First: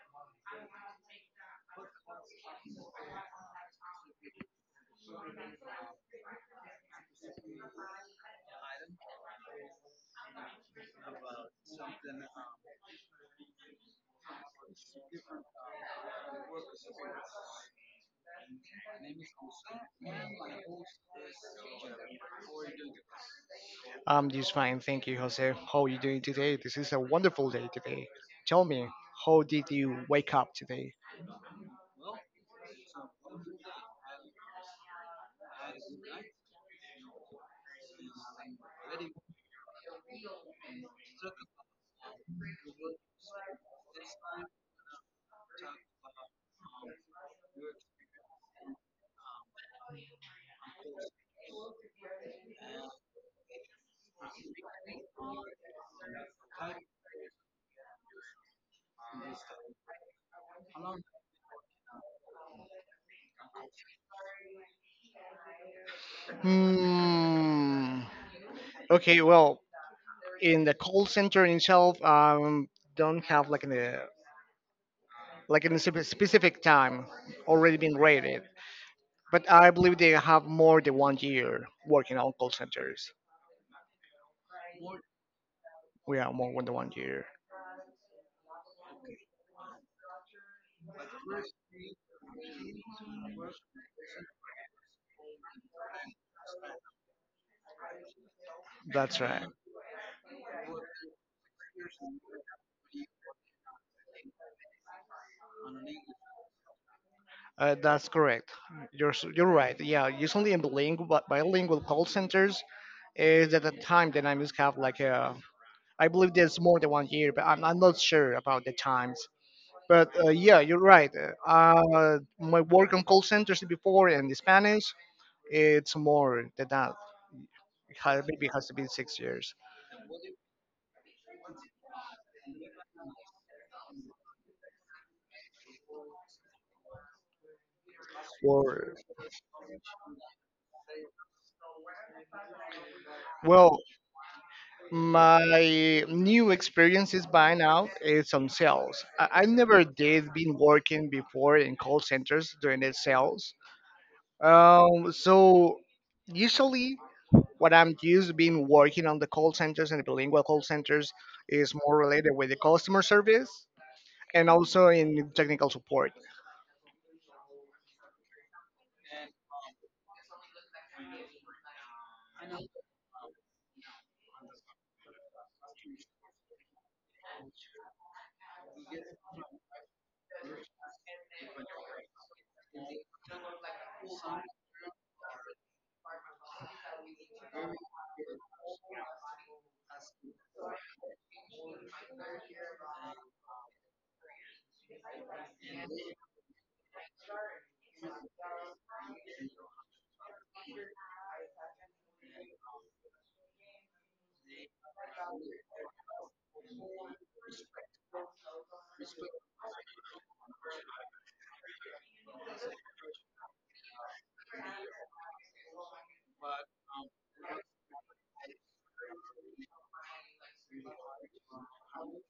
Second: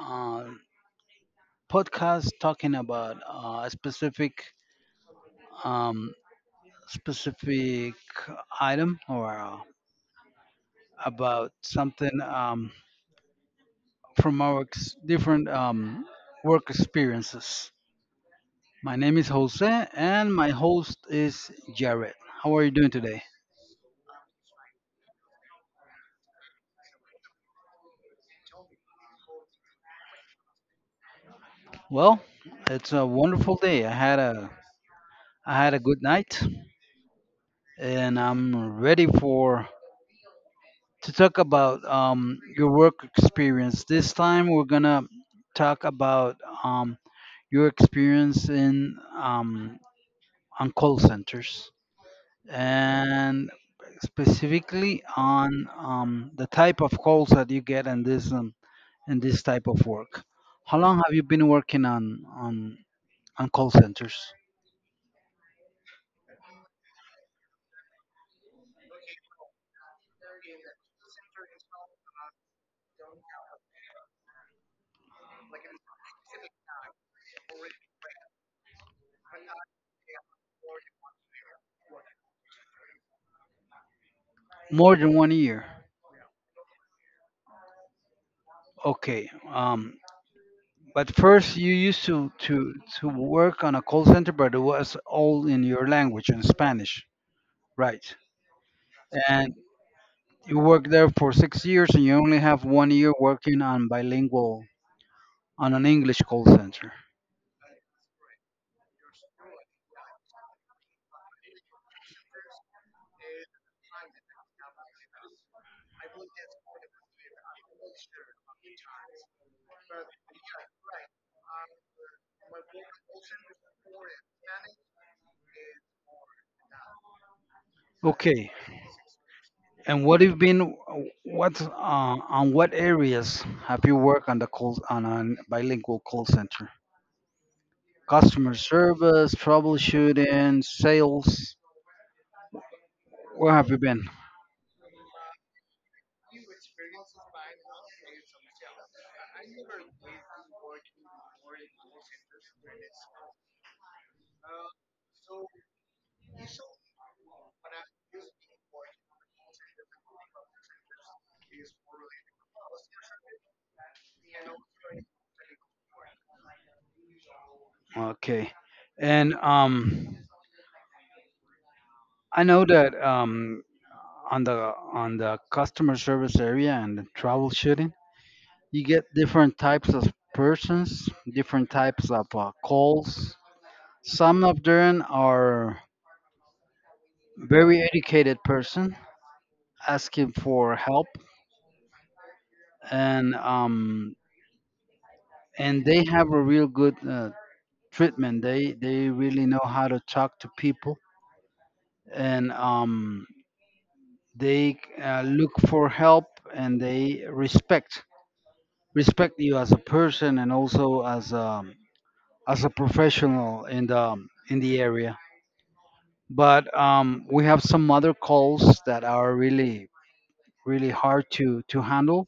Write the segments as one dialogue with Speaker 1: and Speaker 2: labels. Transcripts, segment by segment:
Speaker 1: uh, podcast talking about a specific um, specific item or about something from our different work experiences. My name is Jose and my host is Jared. How are you doing today?
Speaker 2: I'm just fine, thank you, Jose. How are you doing today? This is a wonderful day today. Tell me, how did you wake up today?
Speaker 1: Well, it's a wonderful day. I had a good night, and I'm ready for to talk about your work experience. This time, we're gonna talk about um, your experience in on call centers, and specifically on the type of calls that you get in this in this type of work. How long have you been working on call centers?
Speaker 2: Hmm. Okay, well, in the call center itself, don't have like an like in a specific time already been rated, but I believe they have more than 1 year working on call centers.
Speaker 1: More than 1 year.
Speaker 2: We are more than 1 year.
Speaker 1: Okay. But first, you used to work on a call center, but it was all in your language, in Spanish, right?
Speaker 2: That's right.
Speaker 1: And you worked there for 6 years, and you only have 1 year working on bilingual, on an English call center.
Speaker 2: That's correct. You're right. Yeah, usually in bilingual call centers, is at the time that I was kind like I believe there's more than 1 year, but I'm not sure about the times. But yeah, you're right. My work on call centers before and the Spanish, it's more than that. Maybe
Speaker 1: Okay.
Speaker 2: it has to be 6 years.
Speaker 1: And what have been, what, on what areas have you worked on on a bilingual call center? Customer
Speaker 2: Or
Speaker 1: service, troubleshooting, sales. Where have you
Speaker 2: well,
Speaker 1: been?
Speaker 2: my new experiences by now is on sales. I never did been working before in call centers during the sales. So usually what I'm used being working on the call centers and bilingual call centers is more related with the customer service and also in technical support.
Speaker 1: Okay. And I know that on the customer service area and the troubleshooting, you get different types of persons, different types of calls. Some of them are very educated person asking for help, and um, and they have a real good treatment. They really know how to talk to people, and they look for help and they respect you as a person and also as a professional in the in the area. But we have some other calls that are really hard to handle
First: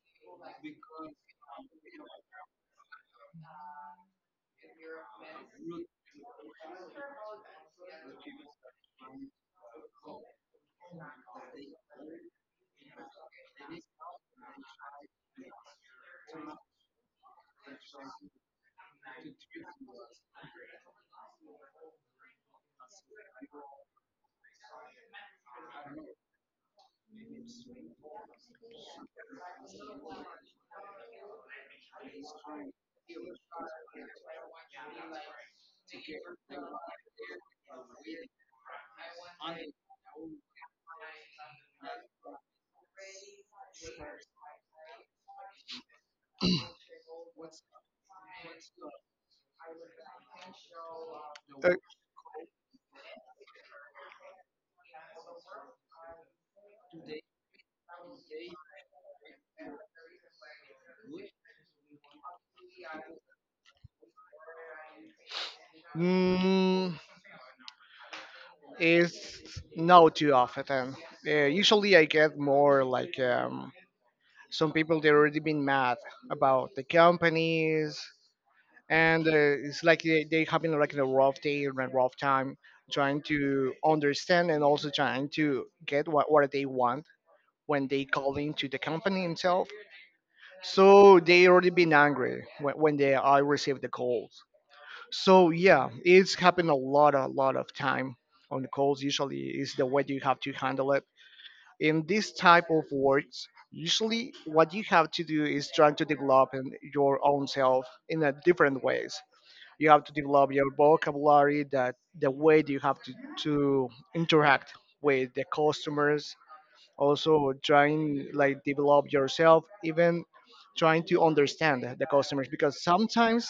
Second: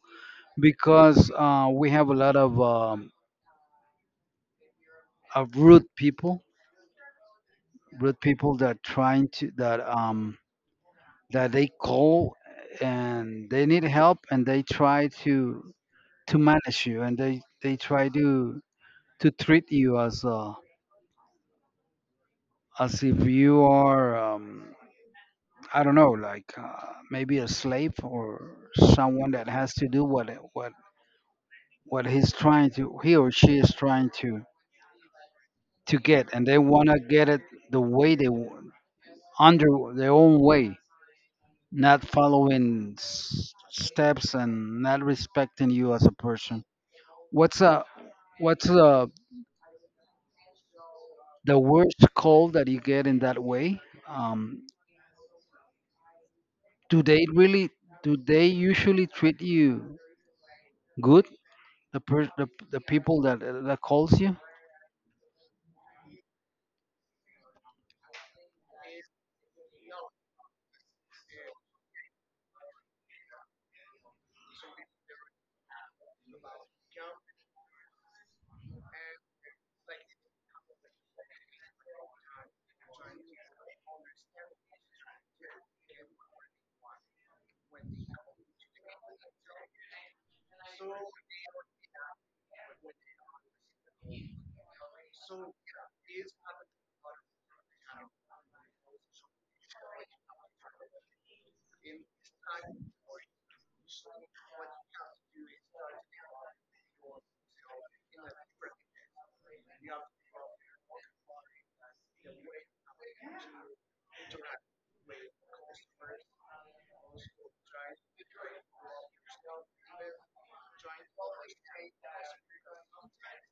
Speaker 1: because we have a lot of rude people that trying to, that they call and they need help and they try to manage you and they try to treat you as if you are I don't know, like maybe a slave or someone that has to do what what he's trying to he or she is trying to get, and they want to get it the way they want, under their own way, not following steps and not respecting you as a person. What's a what's a the
Speaker 2: Uh,
Speaker 1: worst call that you get in that way? Um, do they really do they usually treat you good? The, per- The people that that calls you.
Speaker 2: mm, is no too often. Usually, I get more like some people they already been mad about the companies, and it's like they having like a rough day and a rough time trying to understand and also trying to get what they want when they call into the company himself. So they already been angry when they I received the calls. So yeah, it's happened a lot of time on the calls. Usually is the way you have to handle it. In this type of works, usually what you have to do is trying to develop in your own self in a different ways. You have to develop your vocabulary, that the way you have to interact with the customers also trying like develop yourself even trying to understand the customers because sometimes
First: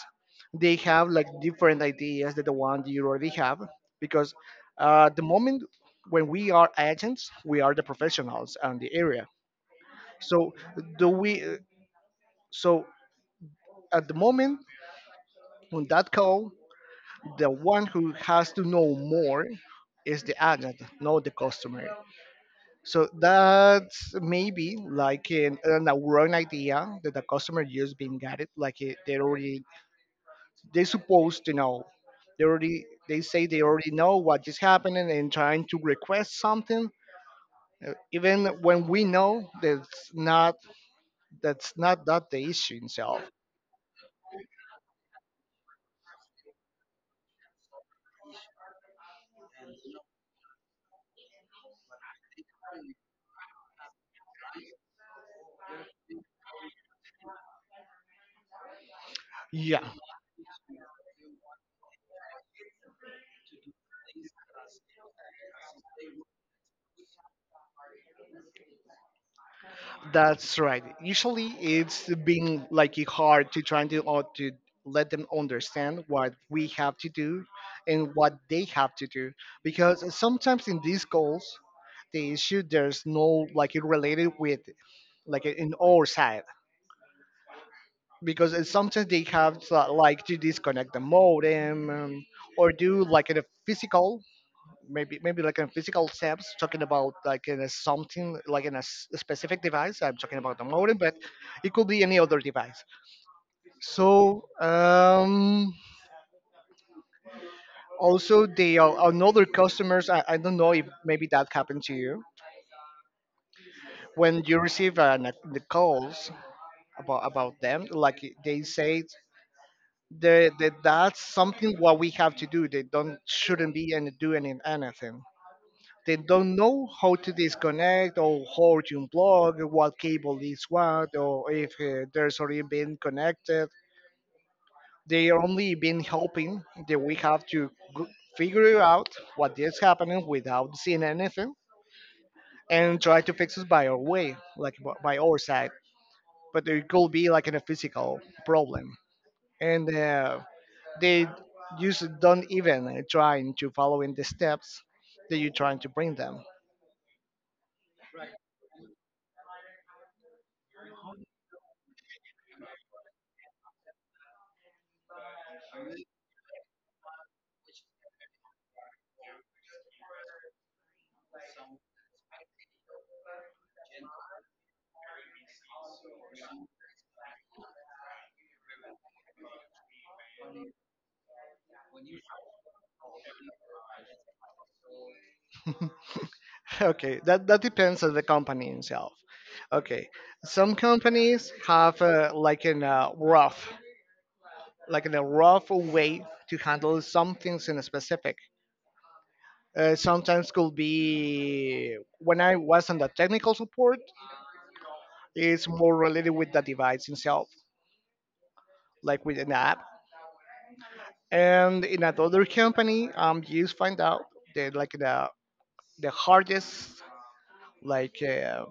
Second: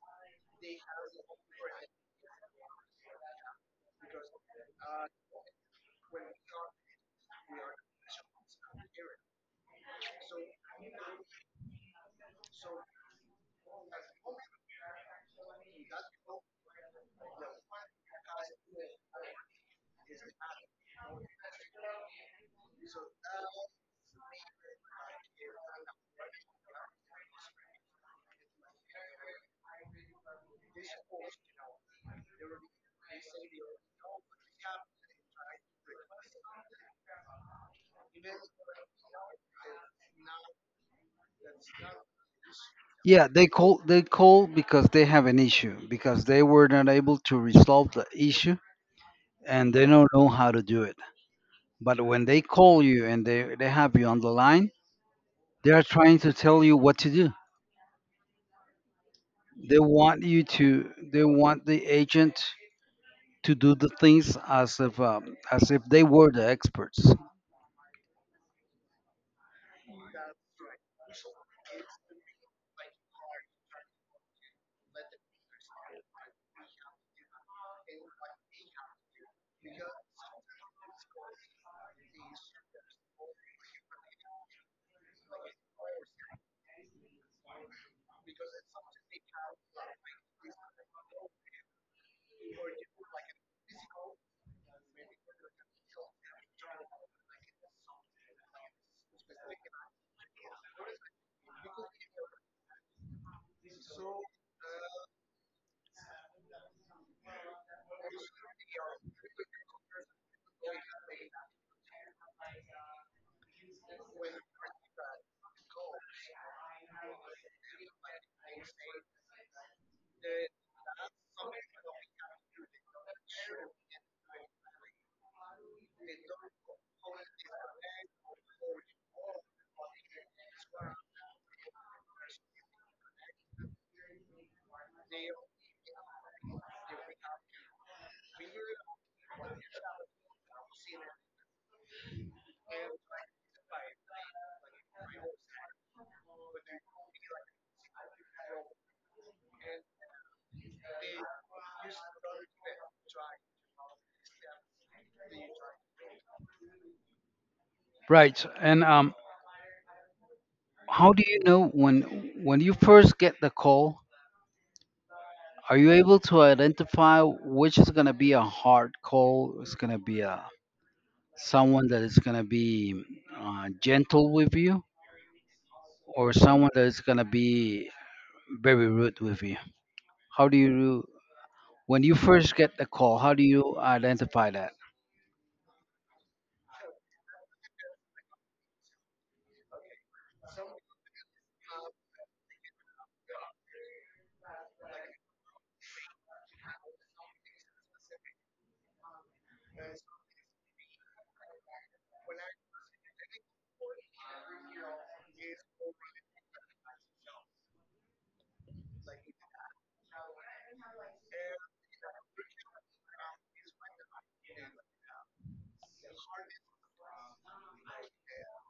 Speaker 2: they have like different ideas than the one you already have because the moment when we are agents we are the professionals on the area so do we so at the moment on that call the one who has to know more is the agent, not the customer. So that's maybe like an a wrong idea that the customer just been got it. Like it, they already they supposed to know. They already they say they already know what is happening and trying to request something. Even when we know that's not that the issue itself.
Speaker 1: Yeah, they call because they have an issue, because they were not able to resolve the issue and they don't know how to do it. But when they call you and they have you on the line, they are trying to tell you what to do.
Speaker 2: Yeah.
Speaker 1: They want the agent to do the things as if they were the experts.
Speaker 2: That's right. Usually, it's been like hard to try to or to let them understand what we have to do and what they have to do because sometimes in these goals, the issue there's no like it related with like in our side because it's sometimes they have to, like to disconnect the modem, or do like a physical maybe like in physical steps talking about like in a something like in a specific device. I'm talking about the modem, but it could be any other device. so um Also the another customers, I don't know if maybe that happened to you when you receive the calls about them like they say that's something what we have to do they don't shouldn't be and do anything. They don't know how to disconnect or how to unplug, what cable is what, or if there's already been connected. They are only been hoping that we have to g- figure out what is happening without seeing anything and try to fix it by our way, like by our side. But it could be like in a physical problem, and they usually don't even trying to follow in the steps that you're trying to bring them.
Speaker 1: Right. And how do you know when you first get the call? Are you able to identify which is going to be a hard call? It's going to be a someone that is going to be gentle with you, or someone that is going to be very rude with you? How do you, when you first get the call, how do you identify that?
Speaker 2: Okay, that depends on the company itself. Okay, some companies have like in a rough, like in a rough way to handle some things in a specific. Sometimes could be when I was on the technical support, it's more related with the device itself, like with an app. And in another company, you find out that like the hardest, like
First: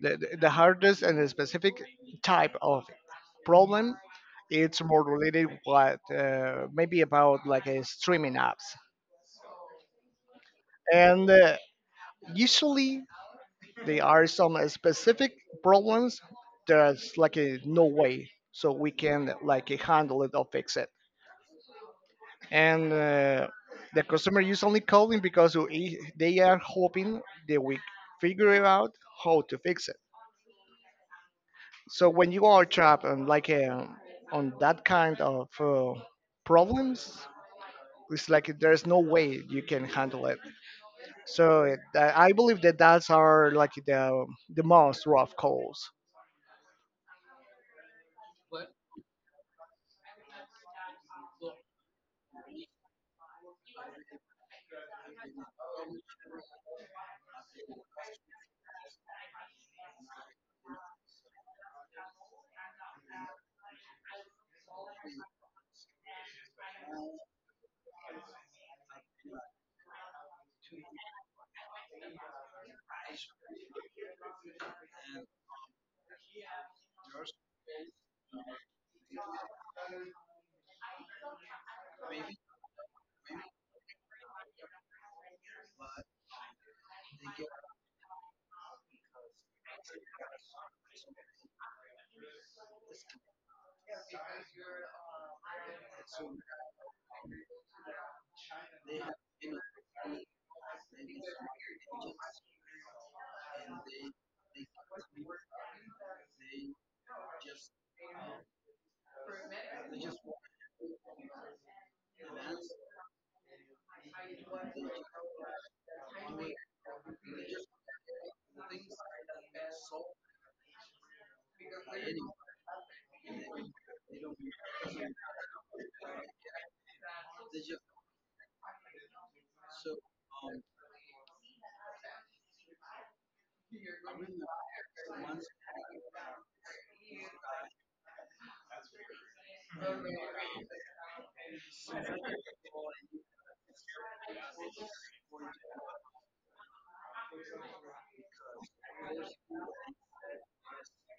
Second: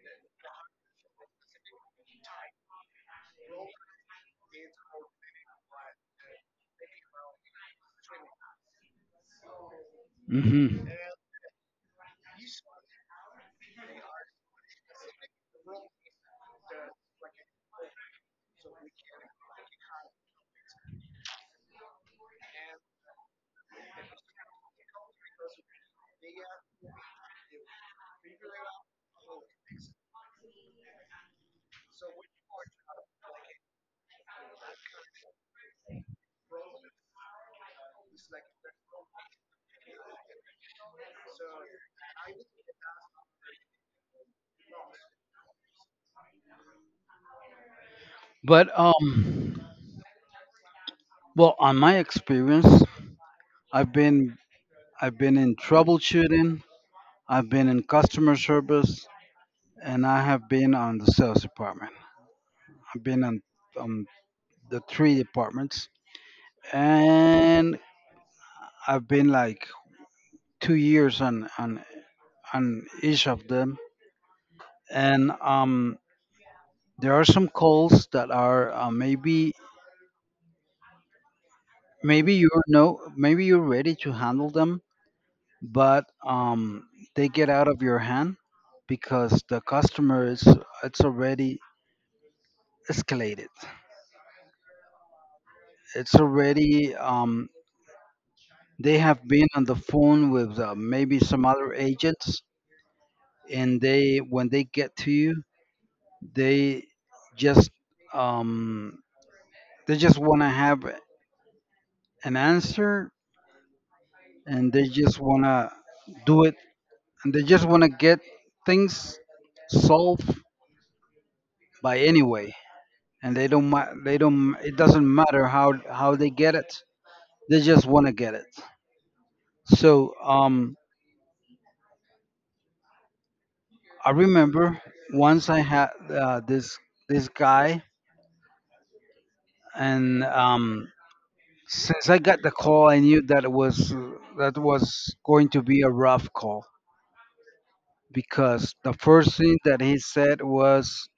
Speaker 2: the the hardest and the specific type of problem it's more related what maybe about like streaming apps,
Speaker 1: Hmm.
Speaker 2: and usually there are some specific problems there's like a no way so we can like handle it or fix it, and the customer is only calling because they are hoping that we figure it out how to fix it. So when you are trapped on like on that kind of problems it's like there's no way you can handle it. So it, I believe that that's are like the most rough calls.
Speaker 1: But well, on my experience, i've been I've been in troubleshooting, I've been in customer service, and I have been on the sales department. I've been on um, the three departments, and I've been like 2 years on on each of them. And there are some calls that are maybe maybe you're no maybe you're ready to handle them, but they get out of your hand because the customer is it's already escalated. It's already they have been on the phone with maybe some other agents, and they when they get to you, they just um, they just want to have an answer, and they just want to do it, and they just want to get things solved by any way, and they don't ma- they don't, it doesn't matter how they get it, they just want to get it. So I remember once I had this guy, and since I got the call I knew that it was that was going to be a rough call, because the first thing that he said was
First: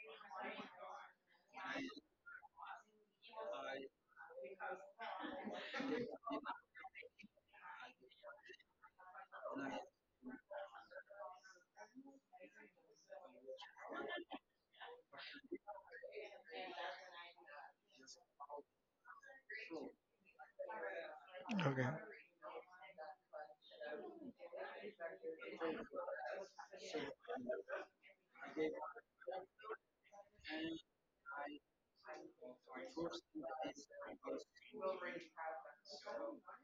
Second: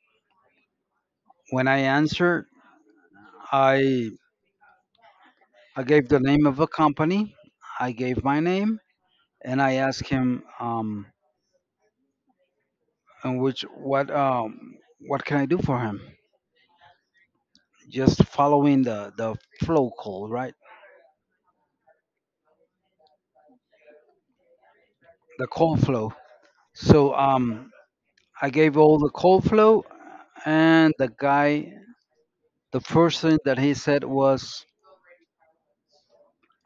Speaker 1: when I answered, i I gave the name of a company. I gave my name, and I asked him, in which what can I do for him? Just following the flow call, right?
Speaker 2: Okay.
Speaker 1: The call flow. So I gave all the call flow, and the guy, the first thing that he said was,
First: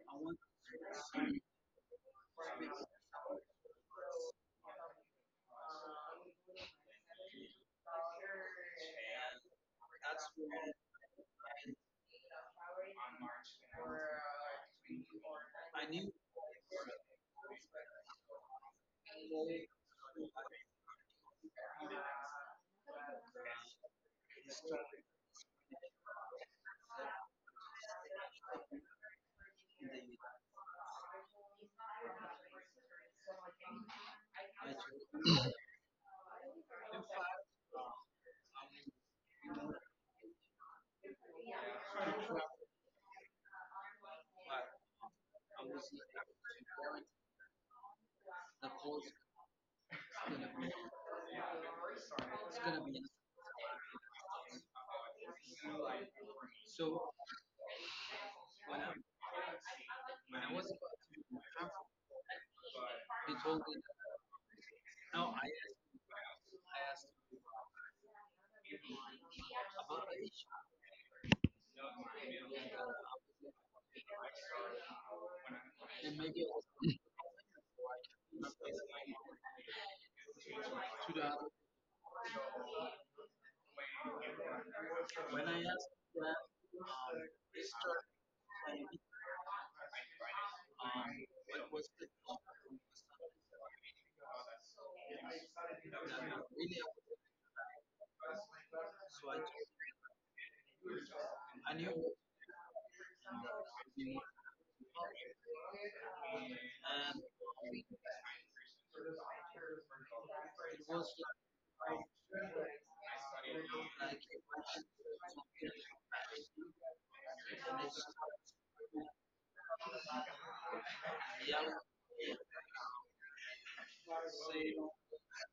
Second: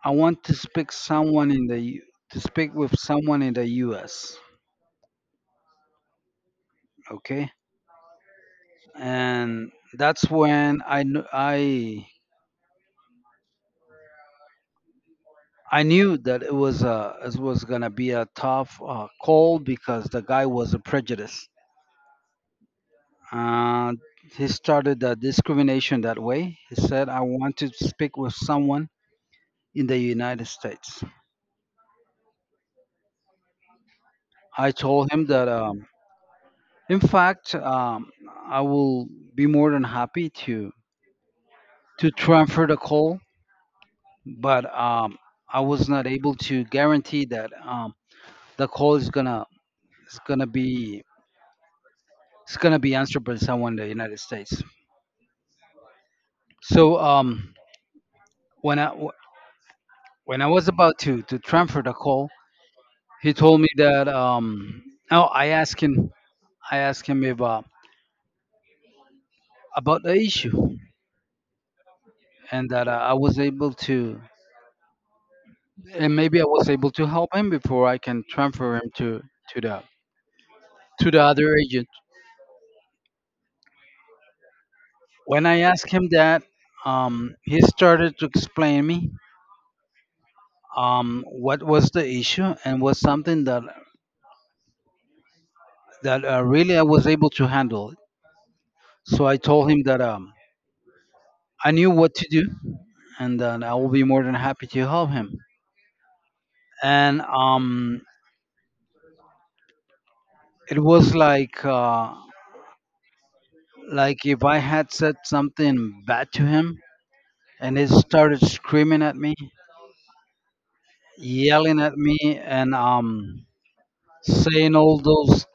Speaker 1: "I want to speak someone in the U- to speak with someone in the U.S." Okay, and that's when I knew that it was a it was gonna be a tough call, because the guy was a prejudice. Uh, he started the discrimination that way. He said, "I want to speak with someone in the United States." I told him that, in fact, I will be more than happy to transfer the call, but I was not able to guarantee that the call is gonna be it's gonna be answered by someone in the United States. So when when I was about to transfer the call, he told me that oh, I asked him about the issue, and that I was able to, and maybe I was able to help him before I can transfer him to the to the other agent. When I asked him that, he started to explain me what was the issue, and was something that that really I was able to handle. So I told him that I knew what to do, and then I will be more than happy to help him. And it was like if I had said something bad to him, and he started screaming at me, yelling at me, and saying all those,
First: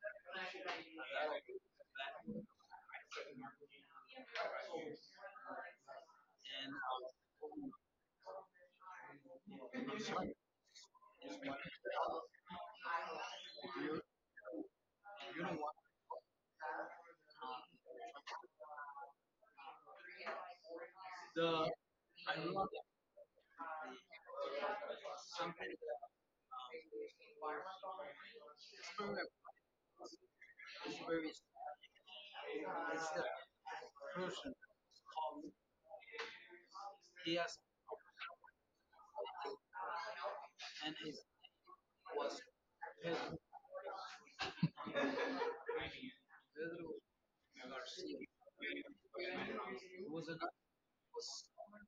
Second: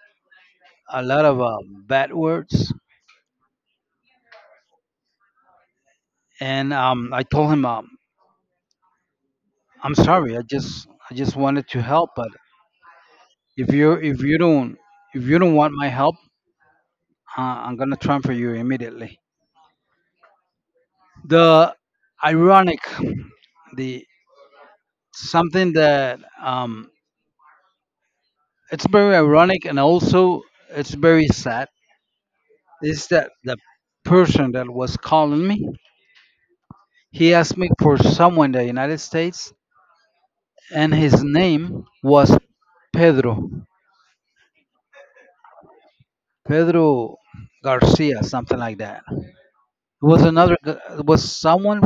Speaker 1: a lot of bad words. And I told him, I'm sorry. I just wanted to help, but if you if you don't want my help, I'm gonna transfer you immediately. The ironic, the something that it's very ironic and also it's very sad, is that the person that was calling me, he asked me for someone in the United States, and his name was Pedro, Pedro Garcia, something like that. it was another g- it was someone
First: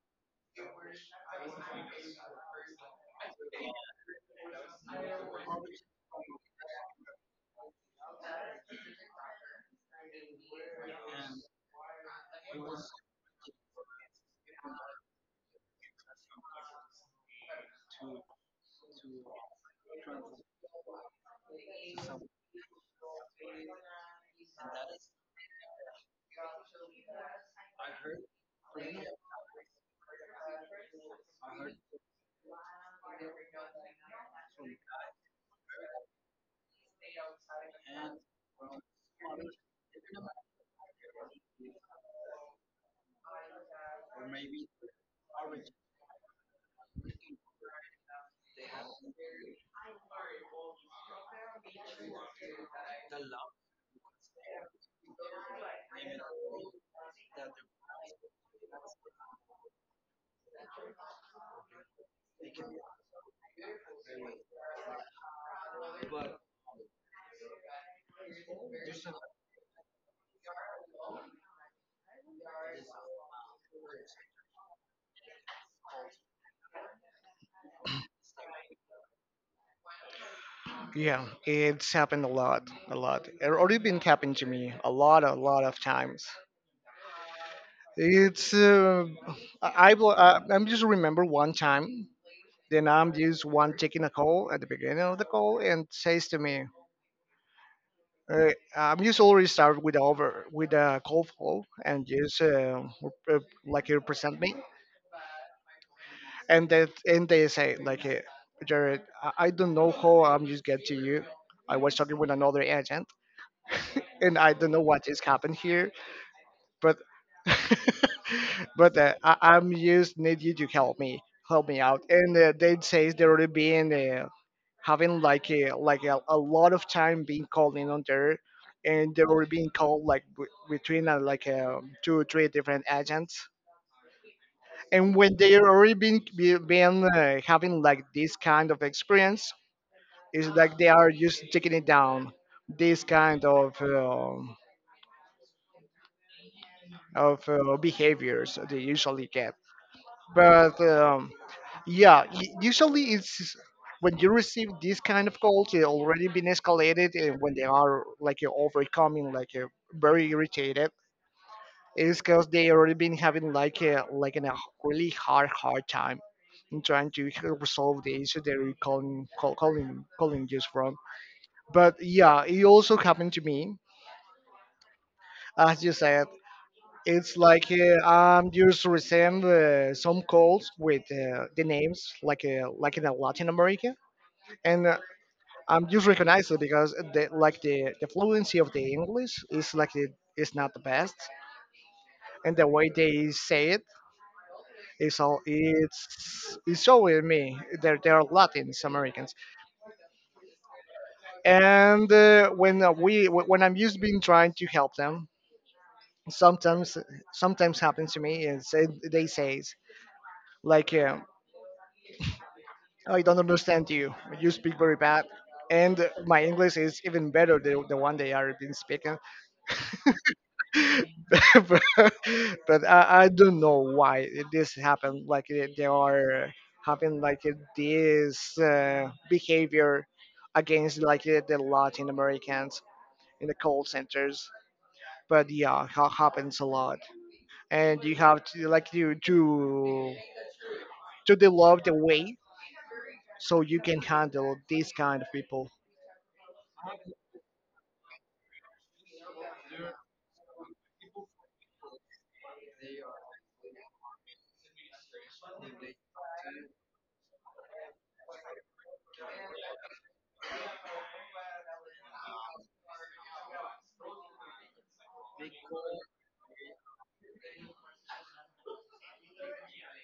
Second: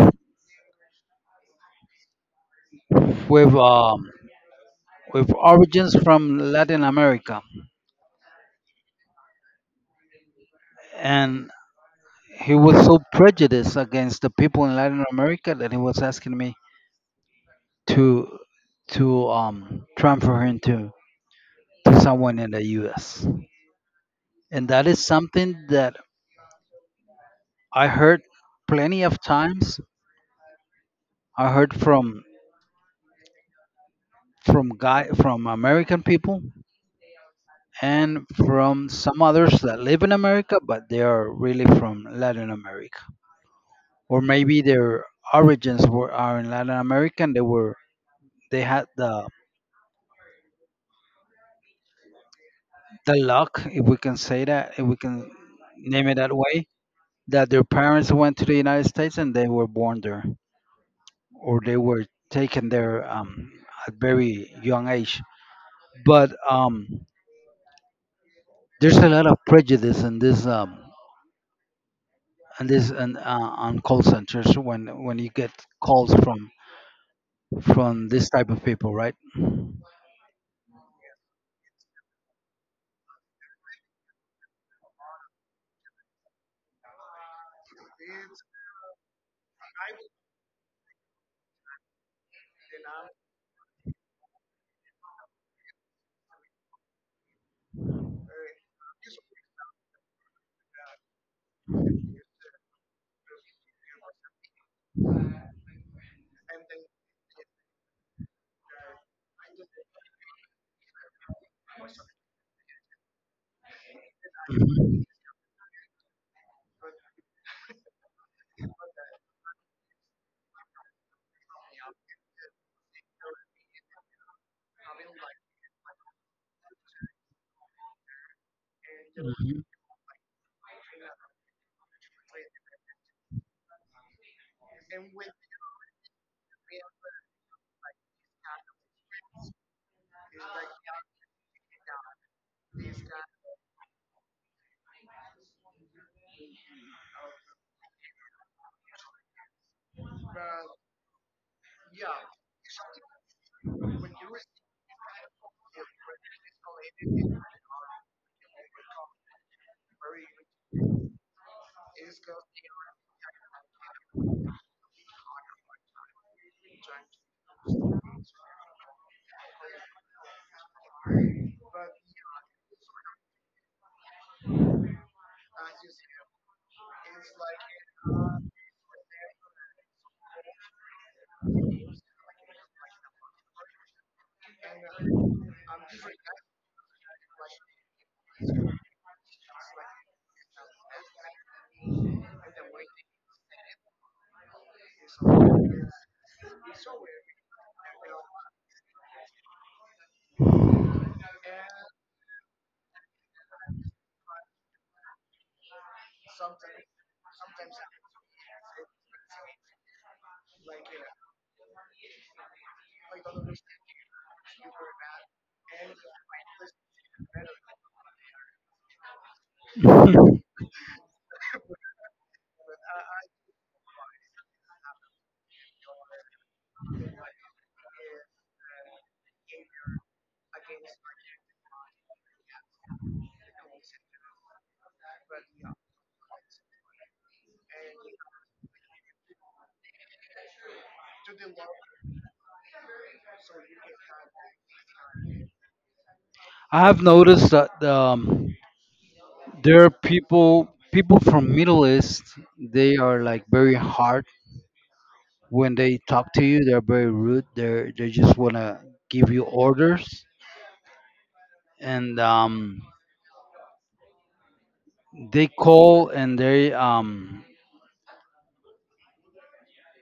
Speaker 1: with um with origins from Latin America, and he was so prejudiced against the people in Latin America that he was asking me to to transfer him to someone in the U.S. And that is something that I heard plenty of times. I heard from guy from American people, and from some others that live in America, but they are really from Latin America, or maybe their origins were are in Latin America. And they had the luck, if we can say that, if we can name it that way, that their parents went to the United States and they were born there, or they were taken there at very young age. But there's a lot of prejudice in this on call centers, when you get calls from this type of people, right? Mhm.
Speaker 2: Yeah, it's happened a lot, a lot. It already been happened to me a lot of times. It's I'm just remember one time. Then I'm just one taking a call at the beginning of the call and says to me, uh, "I'm just already start with over with a call flow and just like you present me." And that and they say like Jared, I don't know how I'm just get to you. I was talking with another agent, and I don't know what is happened here, but but I'm just need you to help me out. And they say they're already being having like a lot of time being called in on there, and they were being called like between two or three different agents, and when they already been been having like this kind of experience it's like they are just taking it down this kind of behaviors they usually get. But yeah usually it's when you receive this kind of calls they already been escalated, and when they are like overcoming like very irritated. It's because they already been having like a really hard hard time in trying to resolve the issue that you're calling calling calling just from. But yeah, it also happened to me. As you said, it's like I'm just receive some calls with the names like in Latin America, and I'm just recognized it because the like the fluency of the English is like is not the best, and the way they say it, it's all it's always me that they are they're Latins Americans, and when I'm used to being trying to help them, sometimes sometimes happens to me is they says like I don't understand you. You speak very bad, and my English is even better than the one they are been speaking. but, but I don't know why this happened. Like they are having like this behavior against like the Latin Americans in the call centers. But yeah, happens a lot, and you have to like you to develop the way so you can handle these kind of people.
Speaker 1: I have noticed that there are people from Middle East. They are like very hard. When they talk to you they're very rude, they just want to give you orders. And they call, and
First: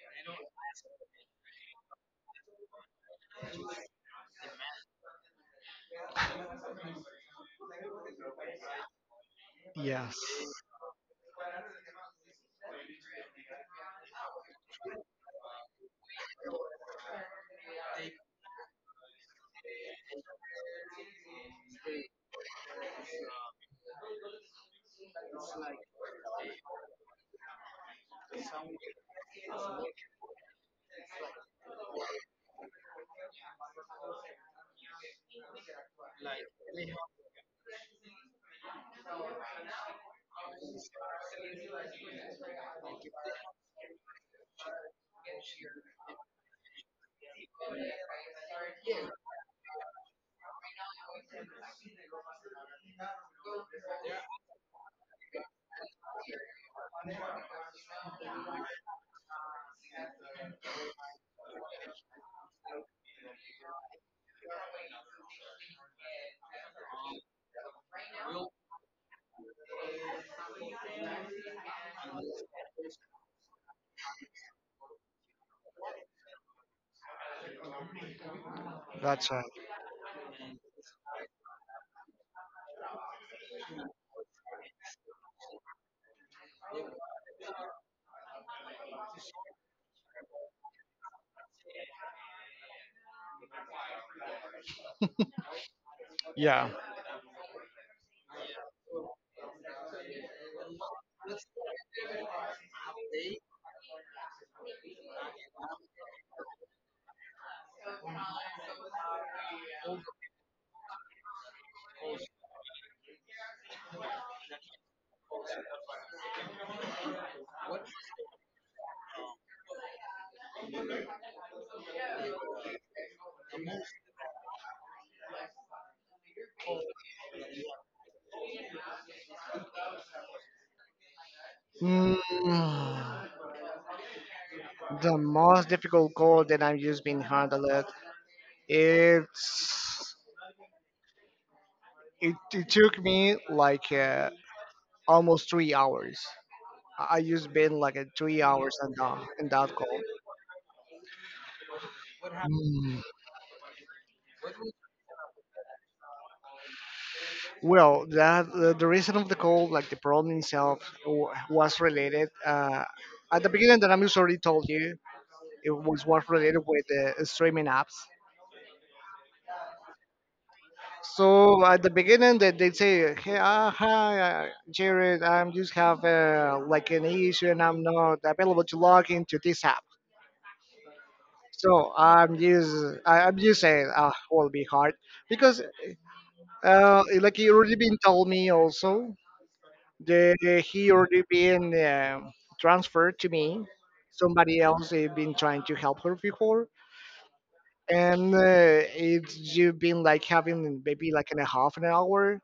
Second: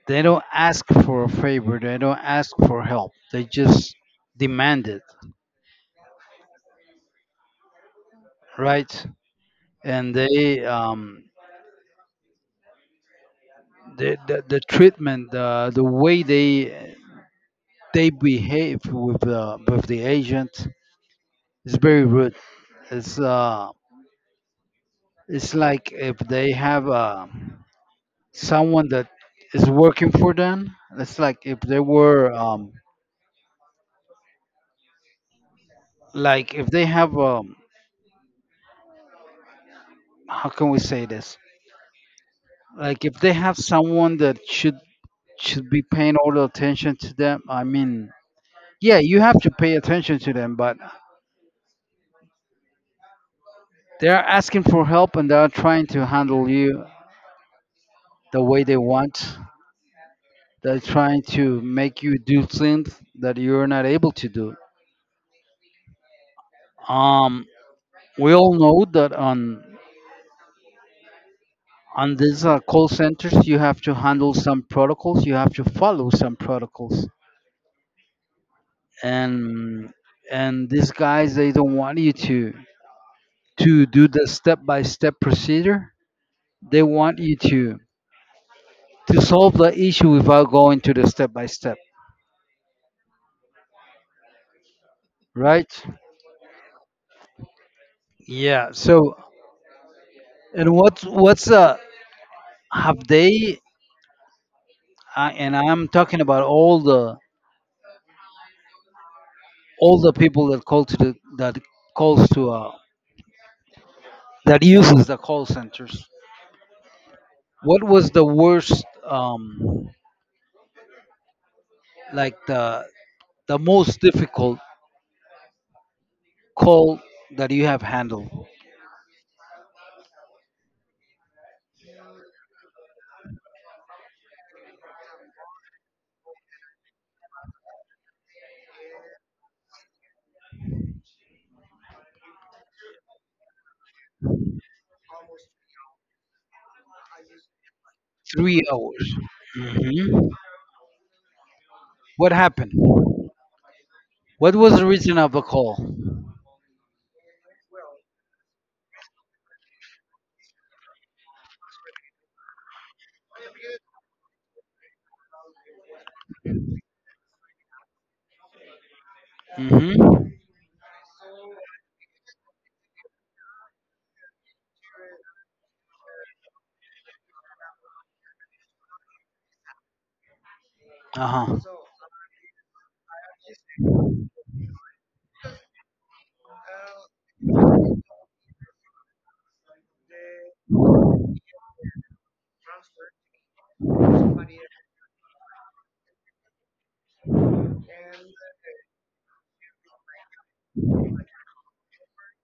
Speaker 1: they don't ask for a favor, they don't ask for help, they just demand it, right? And
Speaker 2: Yes,
Speaker 1: they the treatment, the way they behave with the agent is very rude. it's uh it's like if they have a someone that is working for them. It's like if they were like if they have how can we say this? Like if they have someone that should be paying all the attention to them. I mean, yeah, you have to pay attention to them, but they are asking for help and they are trying to handle you the way they want. They're trying to make you do things that you're not able to do. Um, we all know that on these call centers you have to handle some protocols, you have to follow some protocols,
Speaker 2: that's right.
Speaker 1: and and these guys, they don't want you to do the step by step procedure. They want you to solve the issue without going to the step by step, right?
Speaker 2: Yeah.
Speaker 1: Yeah, so and what's what's have they I'm talking about all the people that call to the that calls to that uses the call centers. What was the worst, like the most difficult call that you have handled?
Speaker 2: Mm, the most difficult goal that I've just been handled. It's it took me like almost 3 hours. I just been like a three
Speaker 1: Three
Speaker 2: hours and
Speaker 1: hours.
Speaker 2: that in that call.
Speaker 1: Hmm. What happened?
Speaker 2: Mm.
Speaker 1: What was the reason of the call?
Speaker 2: Well, the reason of the call, like the problem itself, was related. At the beginning, that I'm just already told you, it was related with the streaming apps.
Speaker 1: Hmm.
Speaker 2: So at the beginning, they say, "Hey, hi, Jared, I'm just have like an issue, and I'm not available to log into this app."
Speaker 1: Uh huh.
Speaker 2: So I'm just I'm just saying ah will be hard because like he already been told me also the he already been transferred to me. Somebody else have been trying to help her before, and it's just been like having maybe like in a half an hour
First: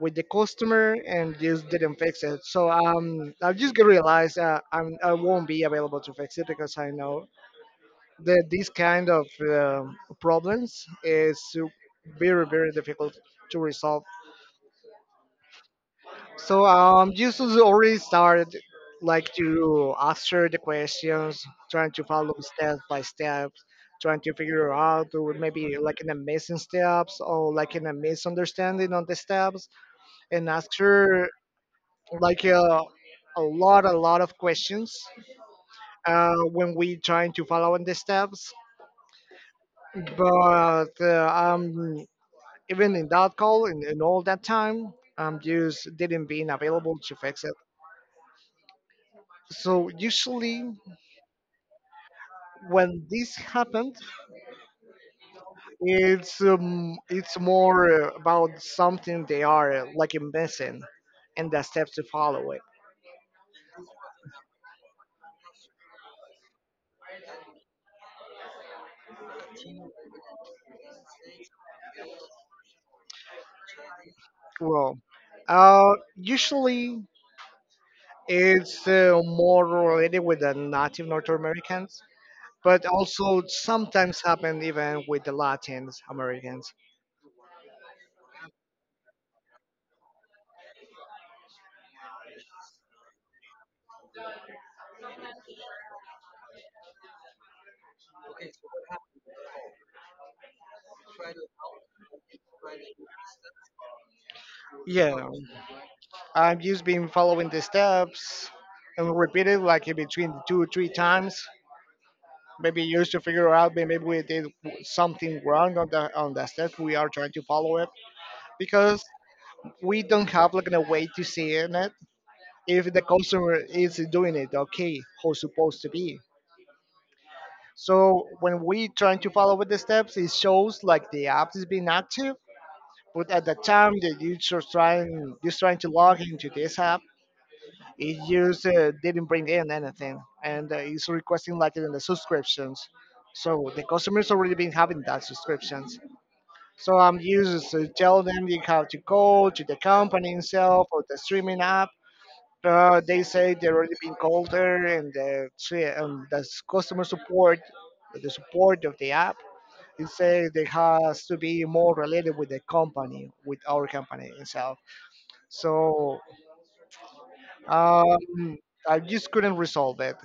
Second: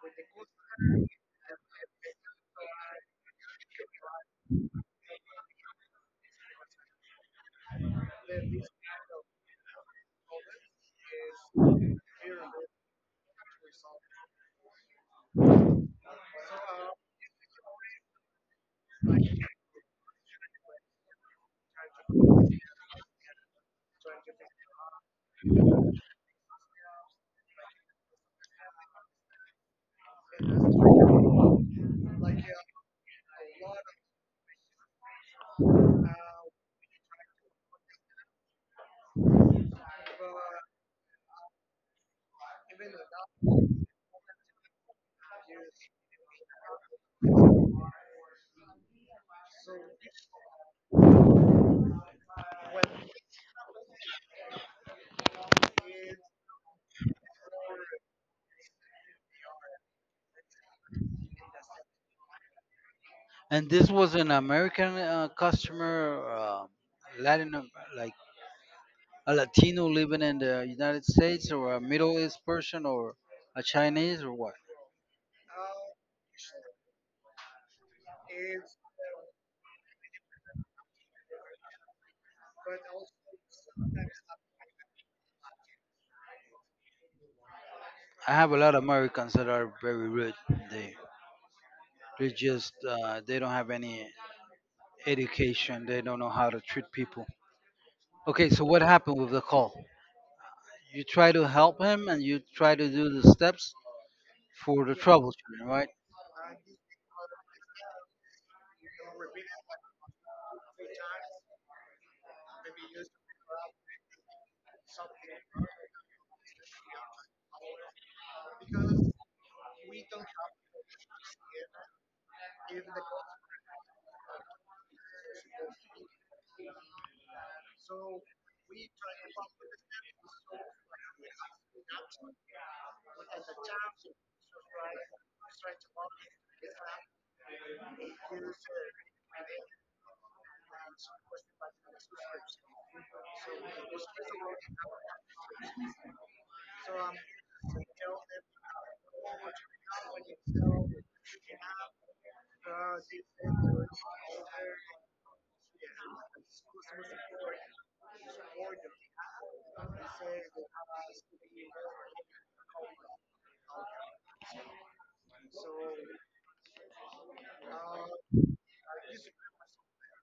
Speaker 2: with the customer and just didn't fix it. So I just realized I won't be available to fix it because I know the, these kind of um problems is very very difficult to resolve. So you should already started like to answer the questions trying to follow step by step, trying to figure out or maybe like in the missing steps or like in a misunderstanding on the steps, and answer like a lot of questions when we trying to follow in the steps. But um, Even in that call, in all that time, just didn't being available to fix it. So usually when this happened, it's more about something they are like missing, and the steps to follow it.
Speaker 1: And this was an American customer, Latin, Am- like a Latino living in the United States, or a Middle East person, or a Chinese, or what?
Speaker 2: Well, usually it's more related with the Native North Americans, but also sometimes happen even with the Latin Americans.
Speaker 1: I have a lot of Americans that are very rude. They they just they don't have any education. They don't know how to treat people. Okay, so what happened with the call? You try to help him and you try to do the steps for the
Speaker 2: Yeah,
Speaker 1: troubleshooting, right?
Speaker 2: I've just been following the steps and repeat it like in between 2 or 3 times. Maybe used to figure out maybe we did something wrong on the step we are trying to follow it, because we don't have like a way to see in it if the customer is doing it okay how supposed to be. So when we trying to follow with the steps, it shows like the app is being active, but at the time that you're just trying to log into this app, it just didn't bring in anything, and it's requesting like in the subscriptions. So the customers already been having that subscriptions. So I'm used to tell them you have to go to the company itself or the streaming app. They say they already been called there, and the tre- the s- customer support, the support of the app, it says they has to be more related with the company, with our company itself. So um, I just couldn't resolve it,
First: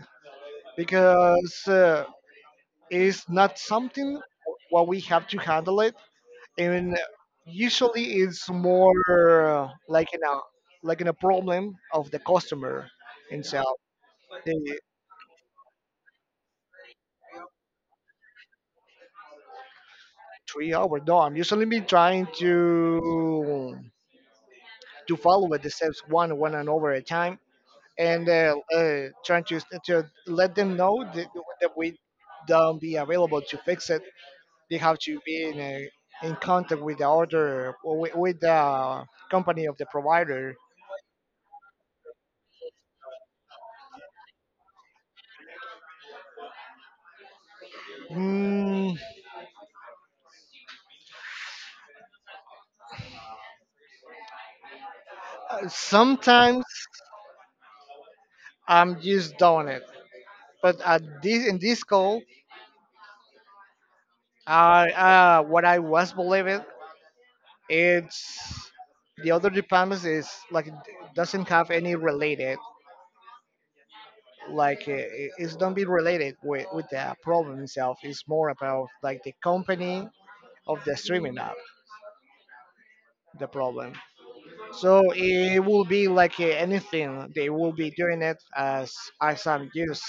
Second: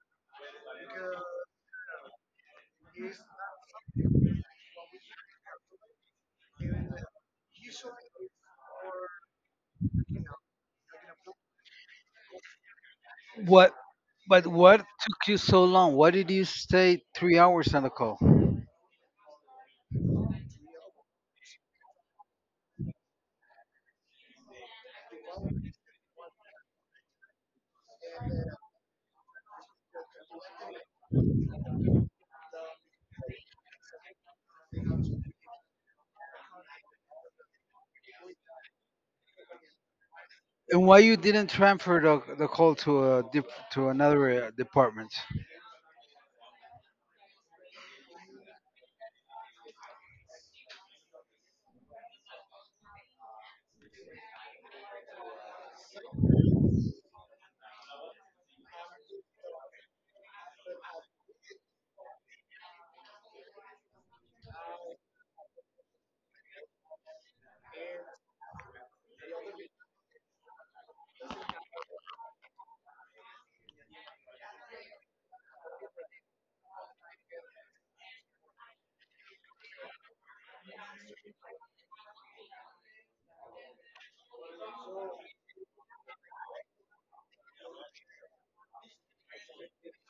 Speaker 2: because it's not something what we have to handle it, and usually it's more like in a problem of the customer himself.
Speaker 1: What? But what
Speaker 2: The
Speaker 1: took you so long? Why did you stay 3 hours on the call?
Speaker 2: 3 hour no, I'm usually been trying to follow it the steps one and over at a time, and trying to let them know that, that we don't be available to fix it. They have to be in, a, in contact with the order or with the company of the provider.
Speaker 1: And why you didn't transfer the call to to another department?
Speaker 2: Mm, sometimes I'm just doing it, but at this in this call, what I was believing it's the other departments is like doesn't have any related, like it- it's don't be related with the problem itself. It's more about like the company of the streaming app, the problem. So it will be like anything. They will be doing it as I'm used,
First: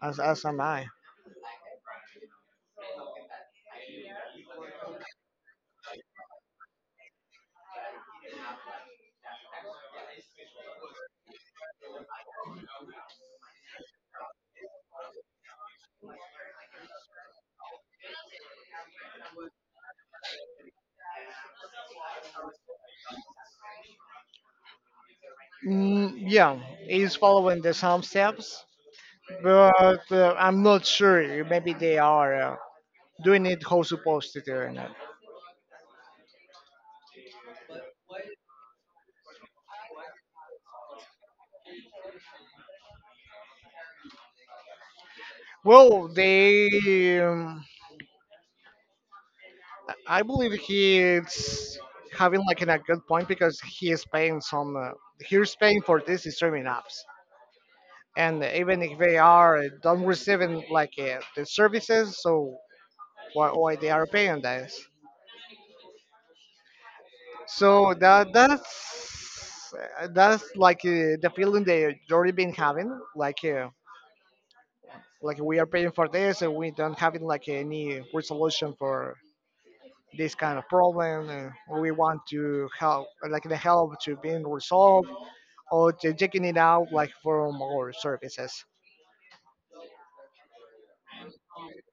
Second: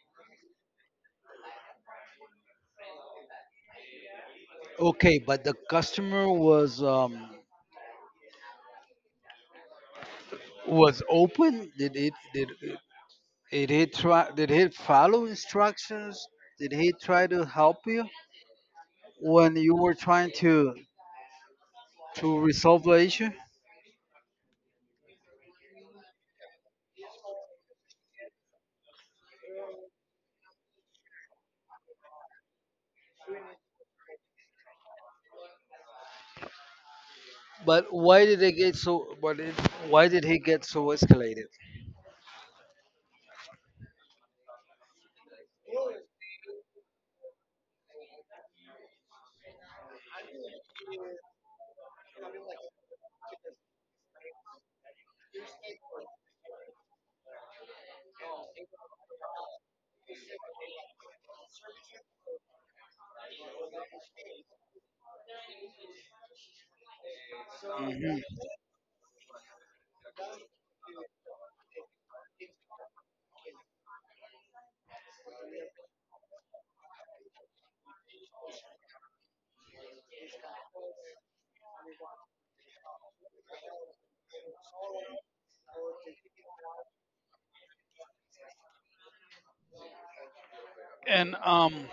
Speaker 2: as am I.
Speaker 1: Okay, but the customer was open. Did he try? Did he follow instructions? Did he try to help you when you were trying to resolve the issue?
Speaker 2: Mm, yeah, it's following the same steps, but I'm not sure. Maybe they are doing it how supposed to do it.
Speaker 1: But why did they get so? But why did he get so escalated?
Speaker 2: Well, they, I believe he's having like an, a good point because he is paying some. He's paying for this streaming apps, and even if they are don't receiving like the services. So why they are paying that? So
Speaker 1: Mhm.
Speaker 2: that's like the feeling they already been having, like uh, like we are paying for this and we don't having like any resolution for this kind of problem, and we want to help like the help to being resolved or to checking it out like from our services.
Speaker 1: And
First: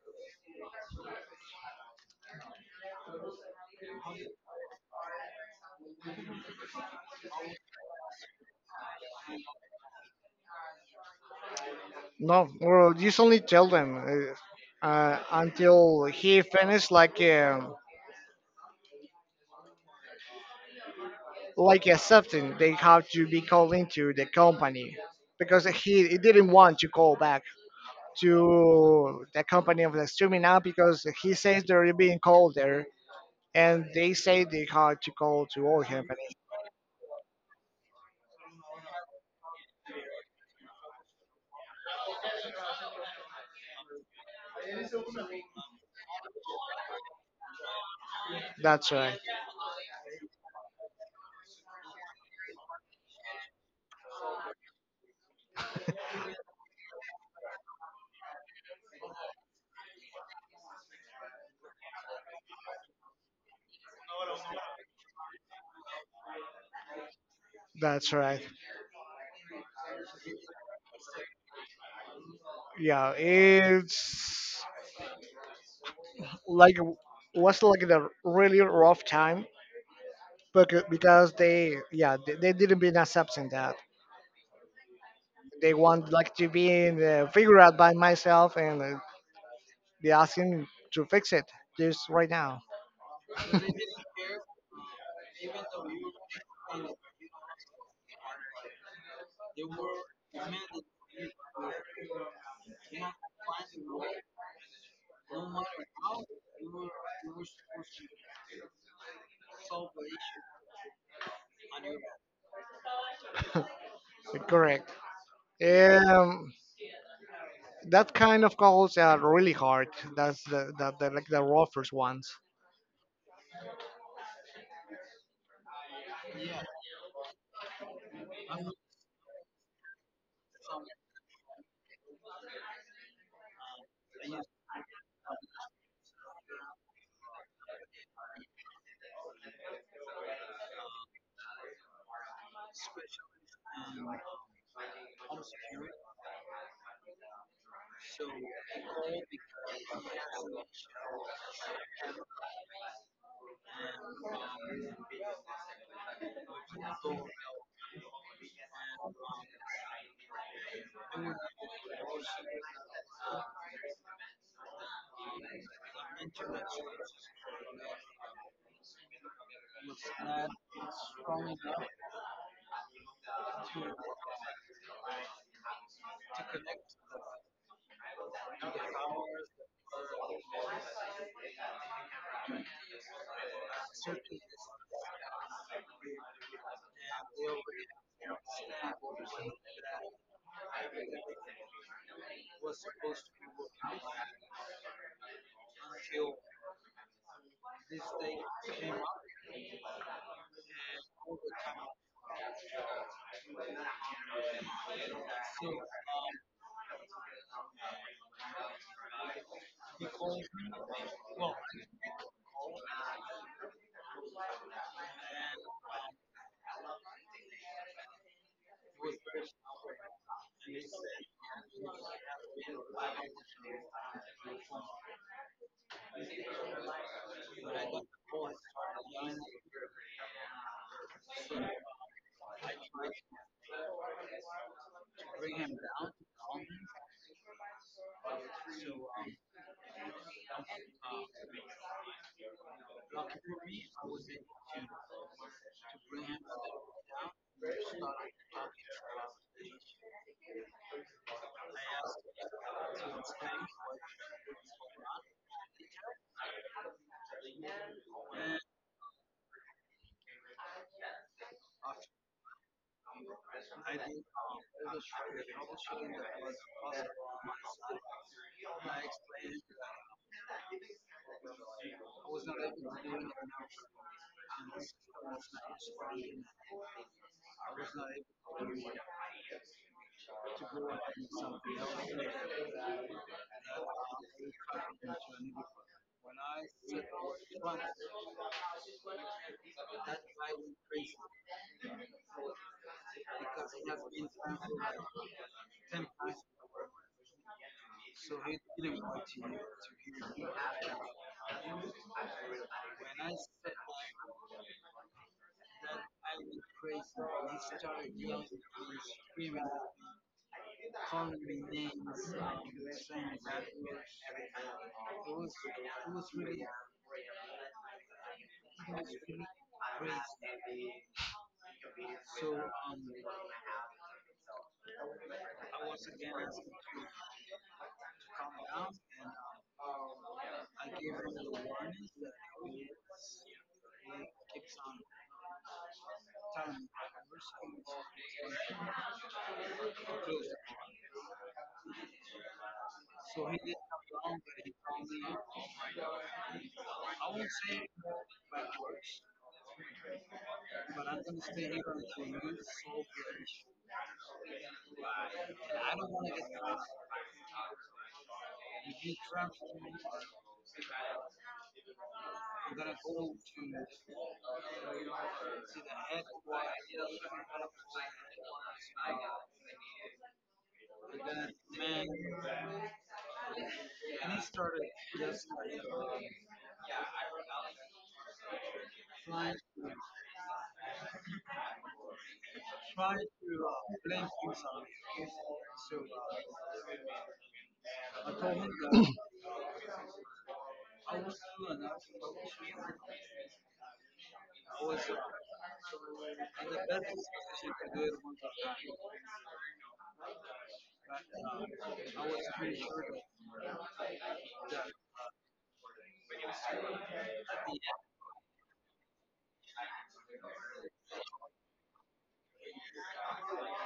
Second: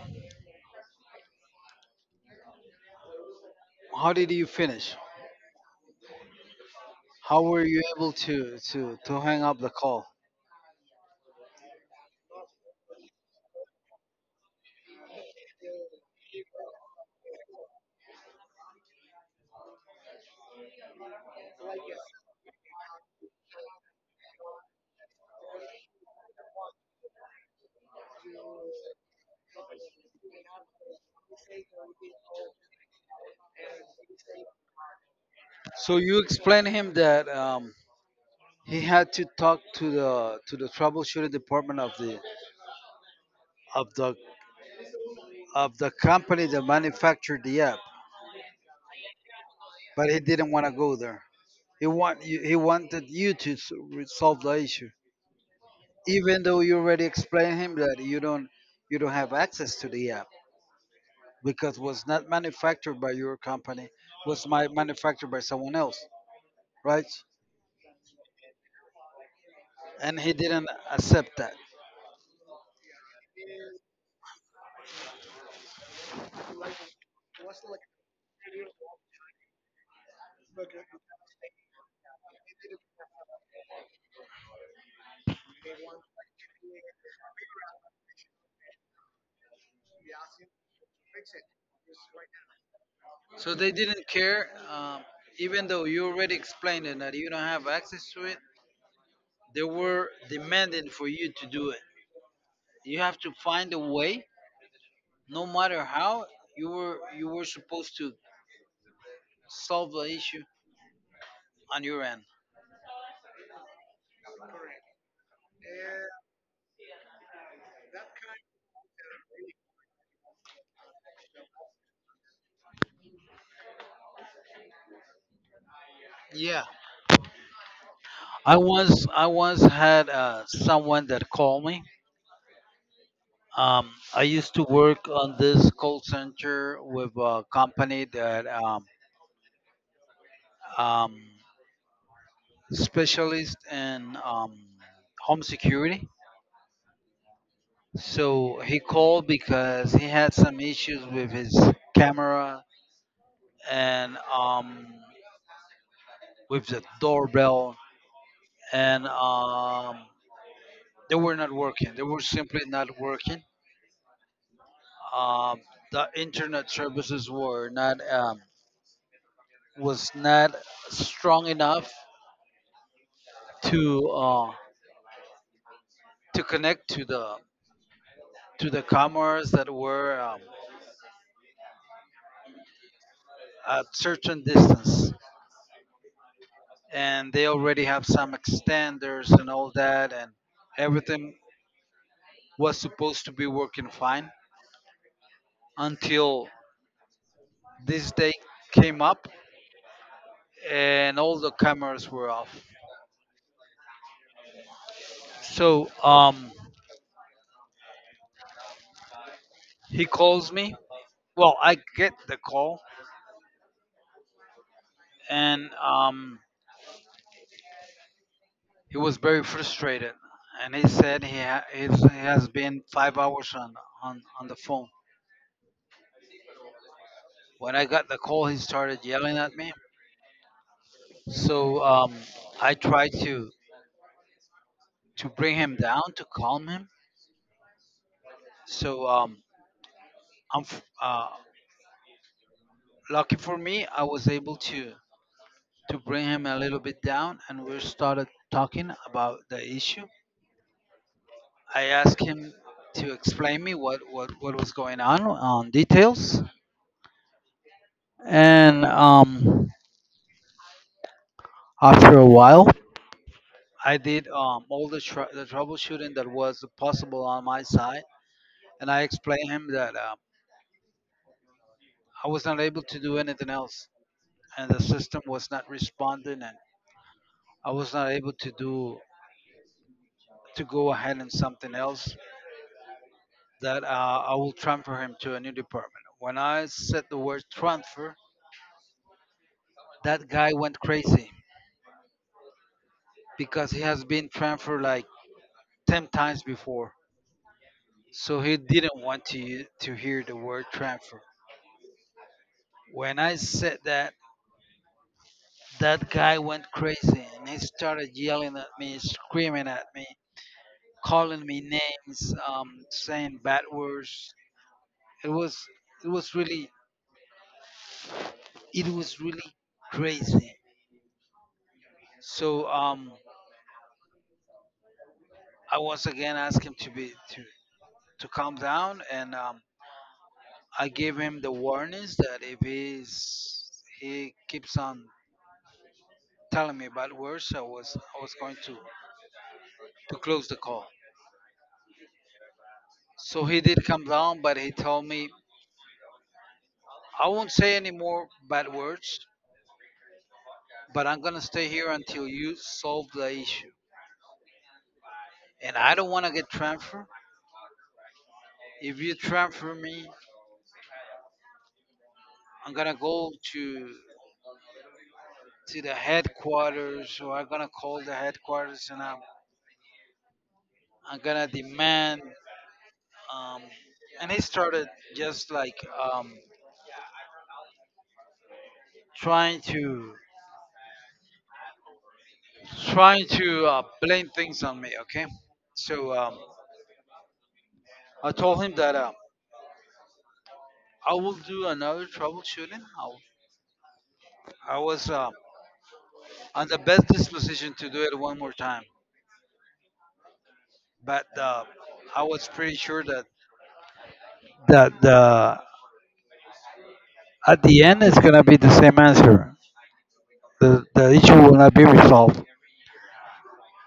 Speaker 1: how did you finish? How were you able to to hang up the call?
Speaker 2: No, well, just only tell them until he finished, like accepting. They have to be called into the company because he didn't want to call back to the company of the streaming now because he says they're being called there and they say they have to call to all
Speaker 1: So you
Speaker 2: companies.
Speaker 1: explained him that he had to talk to the troubleshooting department of the of the of the company that manufactured the app,
Speaker 2: That's right.
Speaker 1: but he didn't want to go there. He wanted you to resolve the issue, even though you already explained him that you don't, you don't have access to the app because was not manufactured by your company, was my manufactured by someone else, right?
Speaker 2: That's right.
Speaker 1: And he didn't accept that.
Speaker 2: Yeah, it's like was like the really rough time because they yeah they didn't been accepting that. They want like to be in the figure out by myself, and they asking to fix it just right now.
Speaker 1: So they didn't care, even though you already explained it that you don't have access to it. They were demanding for you to do it. You have to find a way, no matter how. You were supposed to solve the issue on your end.
Speaker 2: Correct. um that kind of calls are really hard. That's the like the roughest ones.
Speaker 1: Yeah, I once had someone that called me. I used to work on this call center with a company that um, specialist in home security. So he called because he had some issues with his camera, and with the doorbell, and they were not working. They were simply not working. Um, the internet services were not, was not strong enough to uh, to connect to the cameras that were, at certain distance, and they already have some extenders and all that, and everything was supposed to be working fine until this day came up and all the cameras were off. So he calls me. Well, I get the call, and he was very frustrated. And he said he has been 5 hours on, on the phone. When I got the call, he started yelling at me. So I tried to bring him down, to calm him. So I'm, f- uh, lucky for me, I was able to bring him a little bit down, and we started talking about the issue. I asked him to explain me what was going on details, and after a while I did, all the, the troubleshooting that was possible on my side, and I explained him that I was not able to do anything else and the system was not responding and I was not able to do to go ahead and something else, that I will transfer him to a new department. When I said the word transfer, that guy went crazy because he has been transferred like 10 times before. So he didn't want to hear the word transfer. When I said that, that guy went crazy and he started yelling at me, screaming at me, calling me names, saying bad words. It was it was really it was really crazy. So I once again asked him to be to calm down, and I gave him the warnings that if he's he keeps on telling me bad words, I was going to close the call. So he did come down, but he told me I won't say any more bad words, but I'm gonna stay here until you solve the issue. And I don't want to get transferred. If you transfer me, I'm gonna go to the headquarters, or I'm gonna call the headquarters, and I'm gonna demand. Um, and he started just like, um, trying to blame things on me. Okay, so I told him that I will do another troubleshooting. I was on the best disposition to do it one more time, but I was pretty sure that that the at the end it's gonna be the same answer. The issue will not be resolved.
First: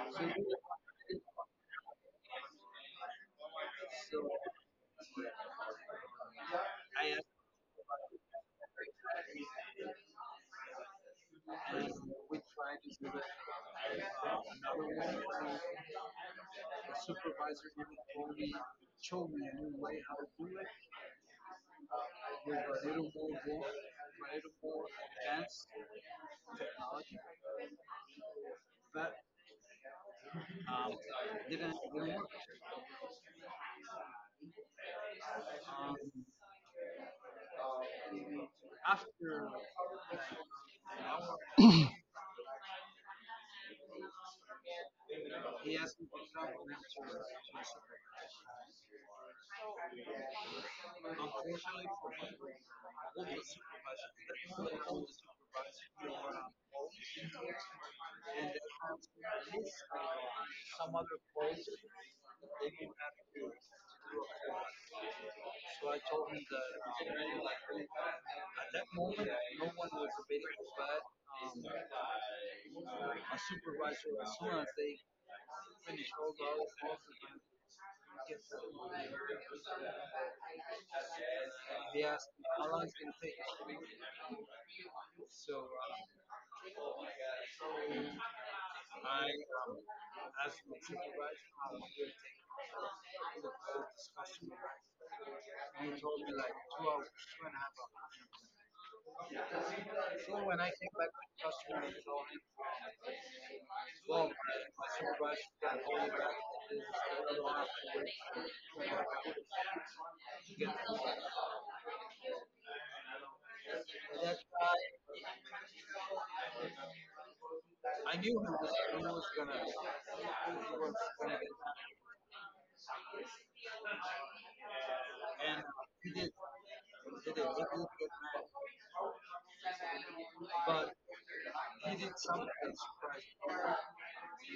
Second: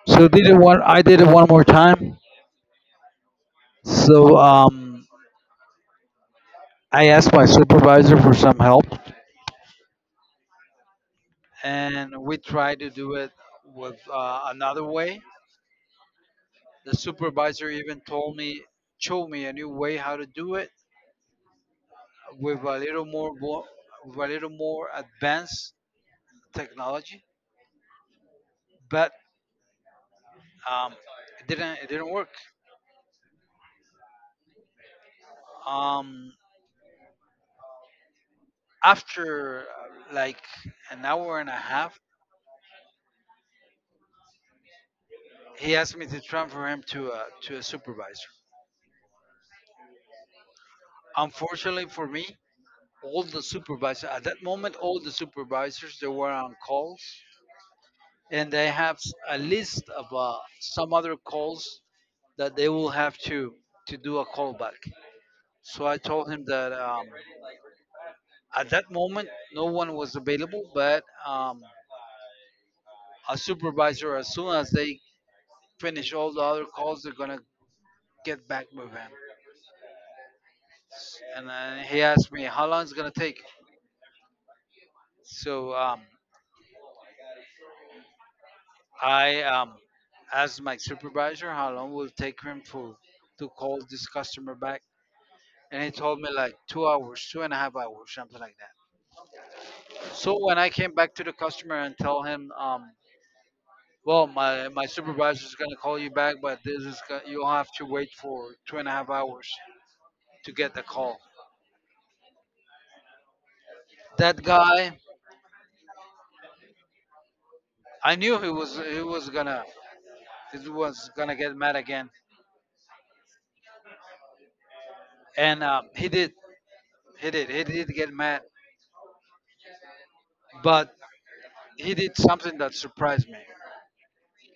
Speaker 1: So did it one. I did it one more time. So I asked my supervisor for some help, and we tried to do it with another way. The supervisor even told me, showed me a new way how to do it with a little more, with a little more advanced technology, but um, it didn't work. Um, after like an hour and a half, he asked me to transfer him to a supervisor. Unfortunately for me, all the supervisors, they were on calls, and they have a list of some other calls that they will have to do a callback. So I told him that, at that moment no one was available, but a supervisor, as soon as they finish all the other calls, they're gonna get back with him. And then he asked me how long it's gonna take. So I asked my supervisor how long will it take him to call this customer back, and he told me like 2 hours, two and a half hours, something like that. So when I came back to the customer and tell him, well, my supervisor is gonna call you back, but this is you'll have to wait for two and a half hours to get the call. That guy, I knew he was gonna get mad again, and he did, he did he did get mad, but he did something that surprised me.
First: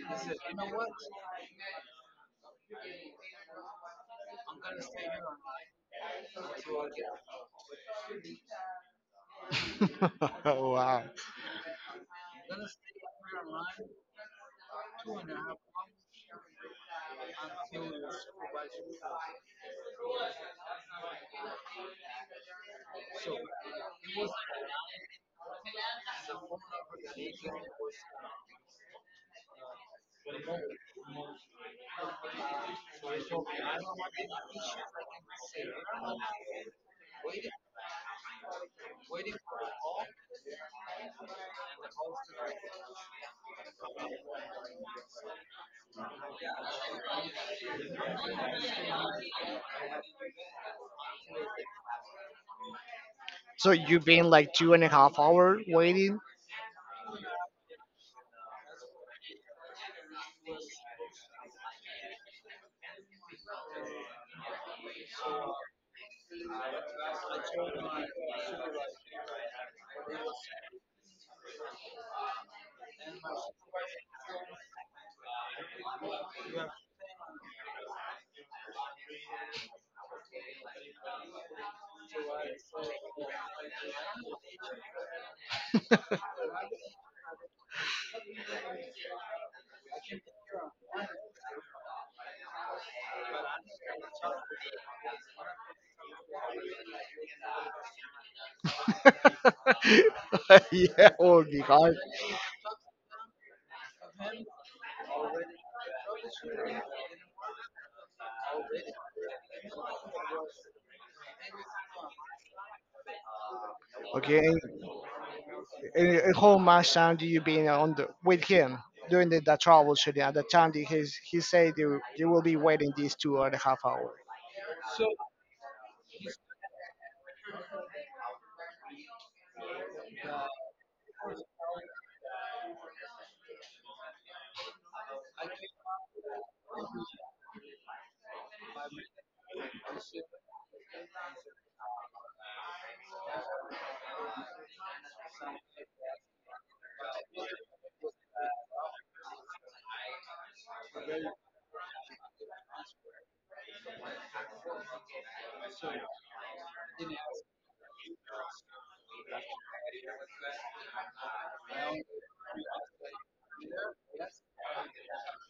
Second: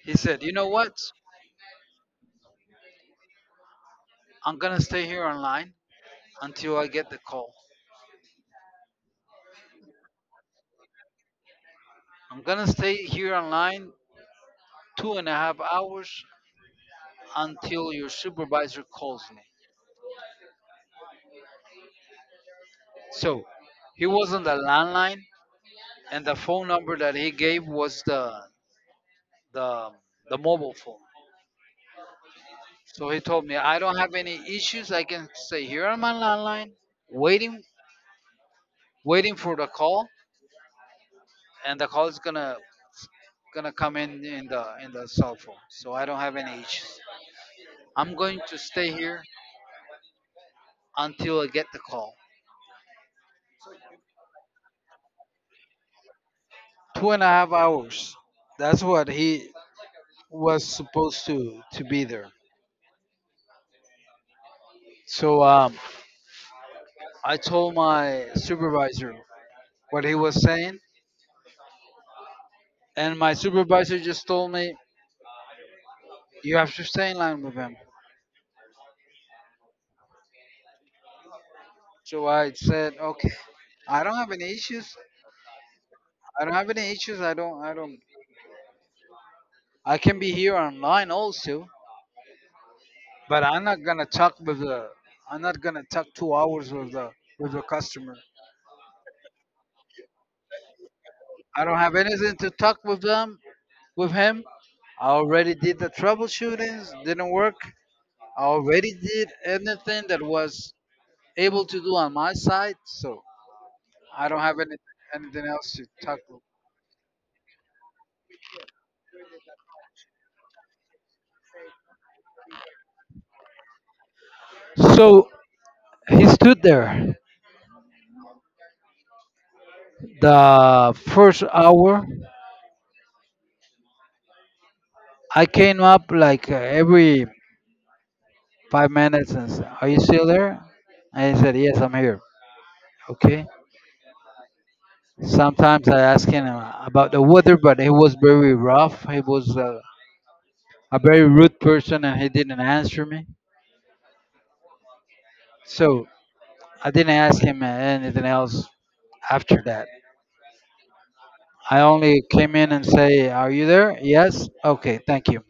Speaker 1: He said, "You know what? I'm going to stay here online until I get the call.
Speaker 2: Wow.
Speaker 1: I'm going to stay here online two and a half hours until your supervisor calls me." So he was on the landline, and the phone number that he gave was the, the mobile phone. So he told me, "I don't have any issues. I can stay here on my landline waiting waiting for the call, and the call is gonna come in the cell phone, so I don't have any issues. I'm going to stay here until I get the call."
Speaker 2: So you've been like two and a half hour waiting.
Speaker 1: Two and a half hours. That's what he was supposed to be there. So I told my supervisor what he was saying, and my supervisor just told me you have to stay in line with him. So I said, okay, I don't have any issues. I don't have any issues. I don't. I don't. I can be here online also, but I'm not gonna talk 2 hours with the customer.
Speaker 2: Yeah, it would be
Speaker 1: I don't have
Speaker 2: hard.
Speaker 1: anything to talk with them, with him. I already did the troubleshootings, didn't work. I already did anything that was able to do on my side, so I don't
Speaker 2: Okay.
Speaker 1: have any, anything else to talk
Speaker 2: And a whole much time do you being on the with him during the troubleshooting? At the time, that he said you you will be waiting these two and a half hours.
Speaker 1: with. So he stood there the first hour. I came up like every 5 minutes and said, "Are you still there?" And he said, "Yes, I'm here." Okay. Sometimes I ask him about the weather, but it was very rough. It was. A very rude person, and he didn't answer me. So I didn't ask him anything else after that. I only came in and say, "Are you there?" Yes. Okay, thank you.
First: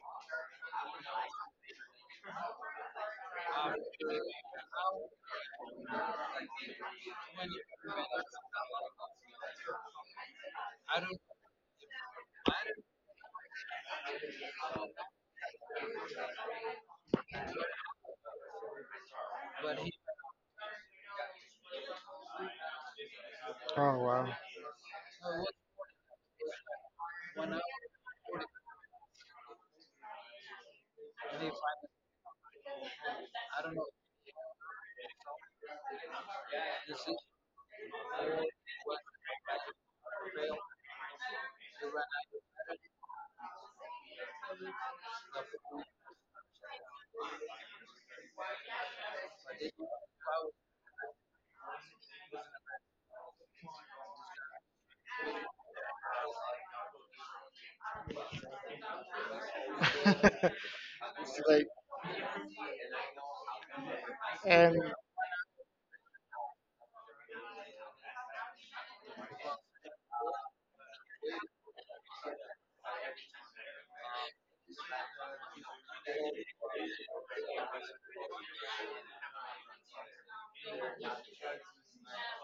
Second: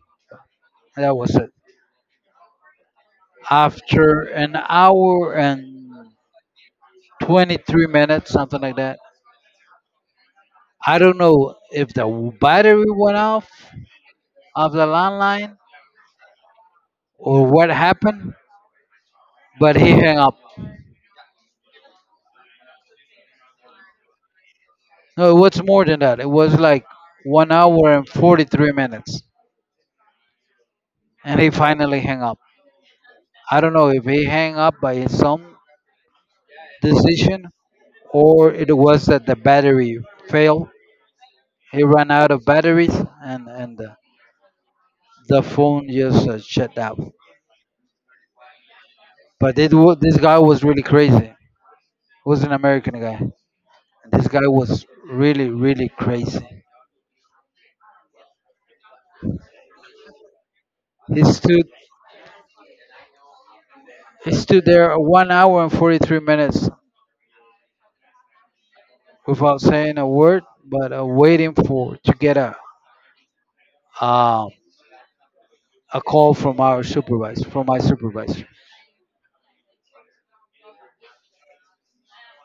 Speaker 1: That was it. After an hour and 23 minutes, something like that. I don't know if the battery went off of the landline or what happened, but he hung up.
Speaker 2: Oh wow.
Speaker 1: No, it was more than that. It was like 1 hour and 43 minutes, and he finally hung up. I don't know if he hang up by some decision or it was that the battery failed. He ran out of batteries and the phone just shut down. But this guy was really crazy. He was an American guy. And this guy was really really crazy. He stood he stood
Speaker 2: And
Speaker 1: there 1 hour and 43 minutes without saying a word, but waiting for to get um, a call from our supervisor, from my supervisor.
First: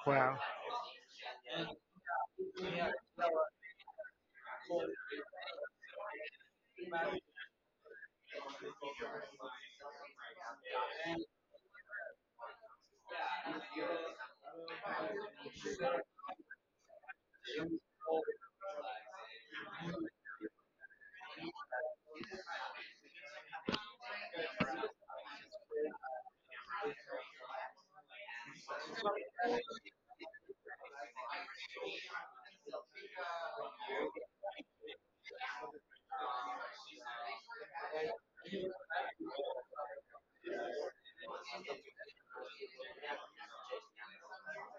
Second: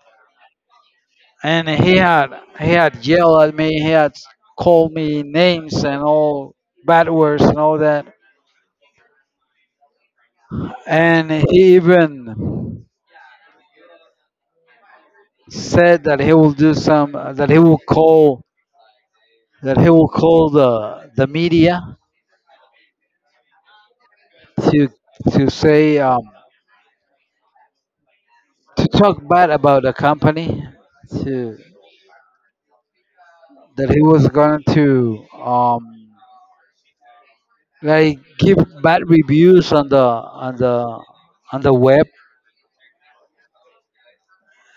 Speaker 2: wow.
Speaker 1: And he had yelled at me, he had called me names and all bad words and all that. And he even said that he will do some that he will call the media to to say to talk bad about the company, to that he was going to like give bad reviews on the on the web,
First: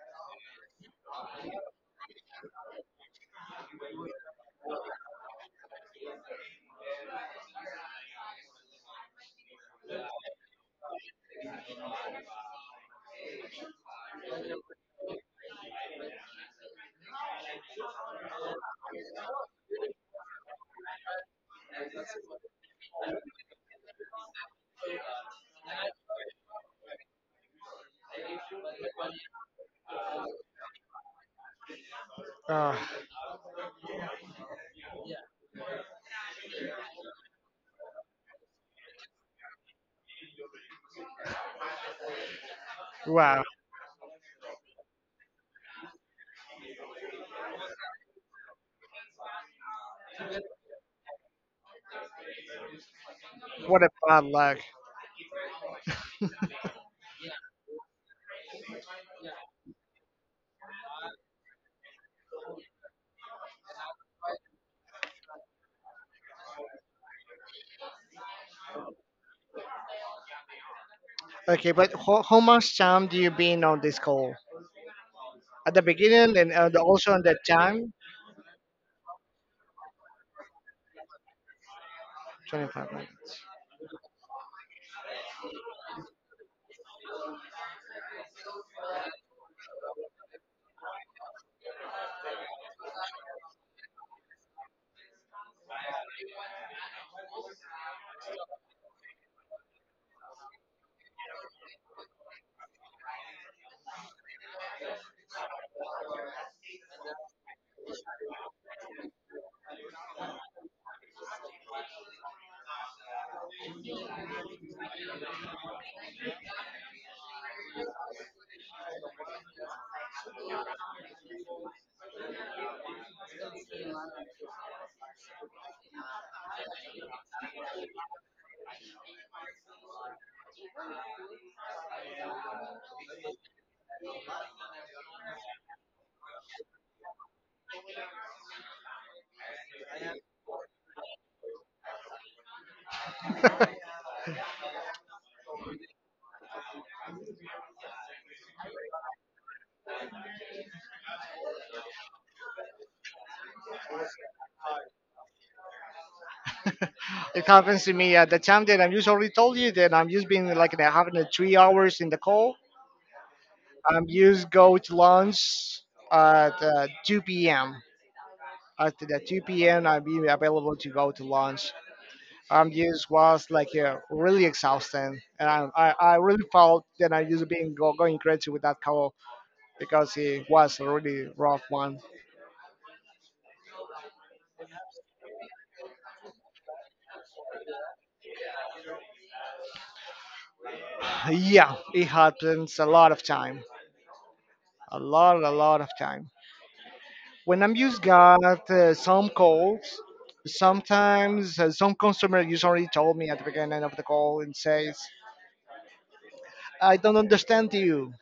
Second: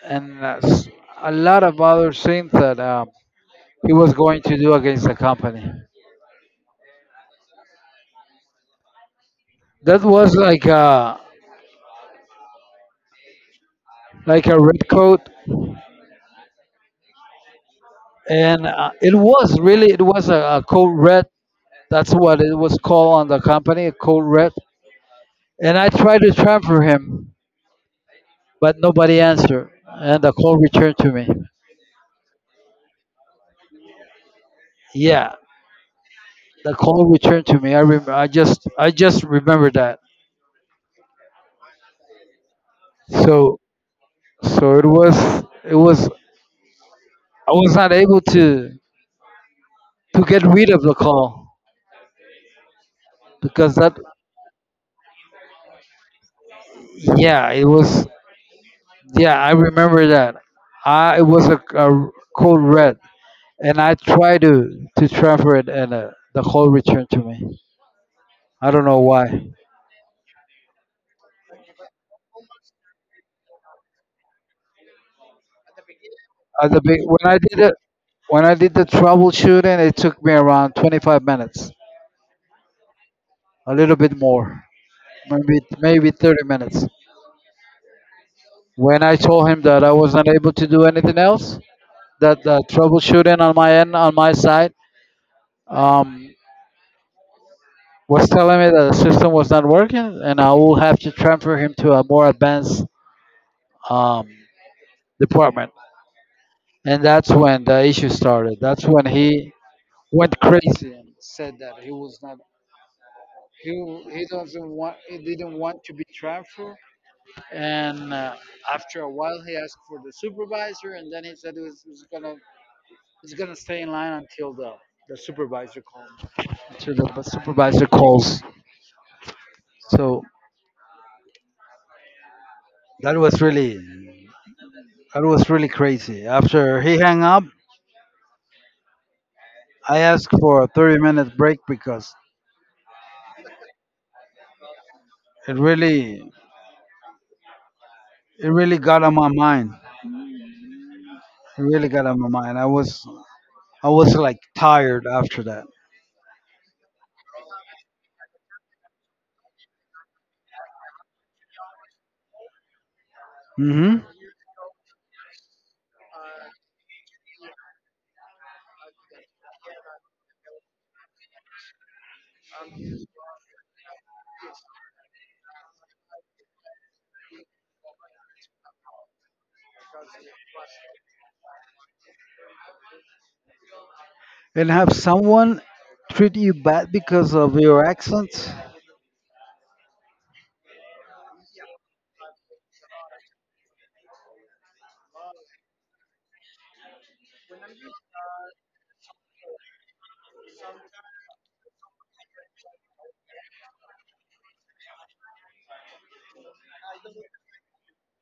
Speaker 1: and a lot of other things that he was going to do against the company. That was like a red coat, and it was really, it was a code red. That's what it was called on the company, a code red. And I tried to transfer him, but nobody answered, and the call returned to me.
Speaker 2: Oh,
Speaker 1: Yeah, the call returned to me. I just remember that.
Speaker 2: wow.
Speaker 1: So so it was it was I was not able to get rid of the call, because
Speaker 2: What a
Speaker 1: that,
Speaker 2: bad luck.
Speaker 1: yeah, it was, yeah, I remember that. I It was a code red, and I tried to transfer it, and the call returned to me. I don't know why.
Speaker 2: Okay, but how much time do you been on this call? At the beginning and
Speaker 1: At the big
Speaker 2: also on
Speaker 1: when I
Speaker 2: the
Speaker 1: did it
Speaker 2: time?
Speaker 1: When I did the troubleshooting, it took me around 25 minutes,
Speaker 2: 25 minutes.
Speaker 1: a little bit more, maybe 30 minutes. When I told him that I was not able to do anything else, that the troubleshooting on my end, on my side, um. was telling me that the system was not working, and I will have to transfer him to a more advanced um, department. And that's when the issue started. That's when he went crazy and said that he was not he, he doesn't want he didn't want to be transferred. And after a while, he asked for the supervisor, and then he was gonna, he's gonna stay in line until the supervisor calls. Until the supervisor calls. So that was really that was really crazy. After he hung up, I asked for a 30-minute break, because it really it really got on my mind. It really got on my mind. I was like tired after that.
Speaker 2: It happens to me at the time that I'm usually told you that I'm just being like having a 3 hours in the call.
Speaker 1: hmm
Speaker 2: You just go to lunch at 2 p.m. At the 2 p.m., I'll be available to go to lunch. Just was like really exhausting, and I really felt that I just being going crazy with that call because it was a really rough one.
Speaker 1: And have someone treat you bad because of your accent?
Speaker 2: Yeah, it happens a lot of time, a lot of time. When I'm used got some calls, sometimes some customer usually told me at the beginning of the call and says I don't understand you.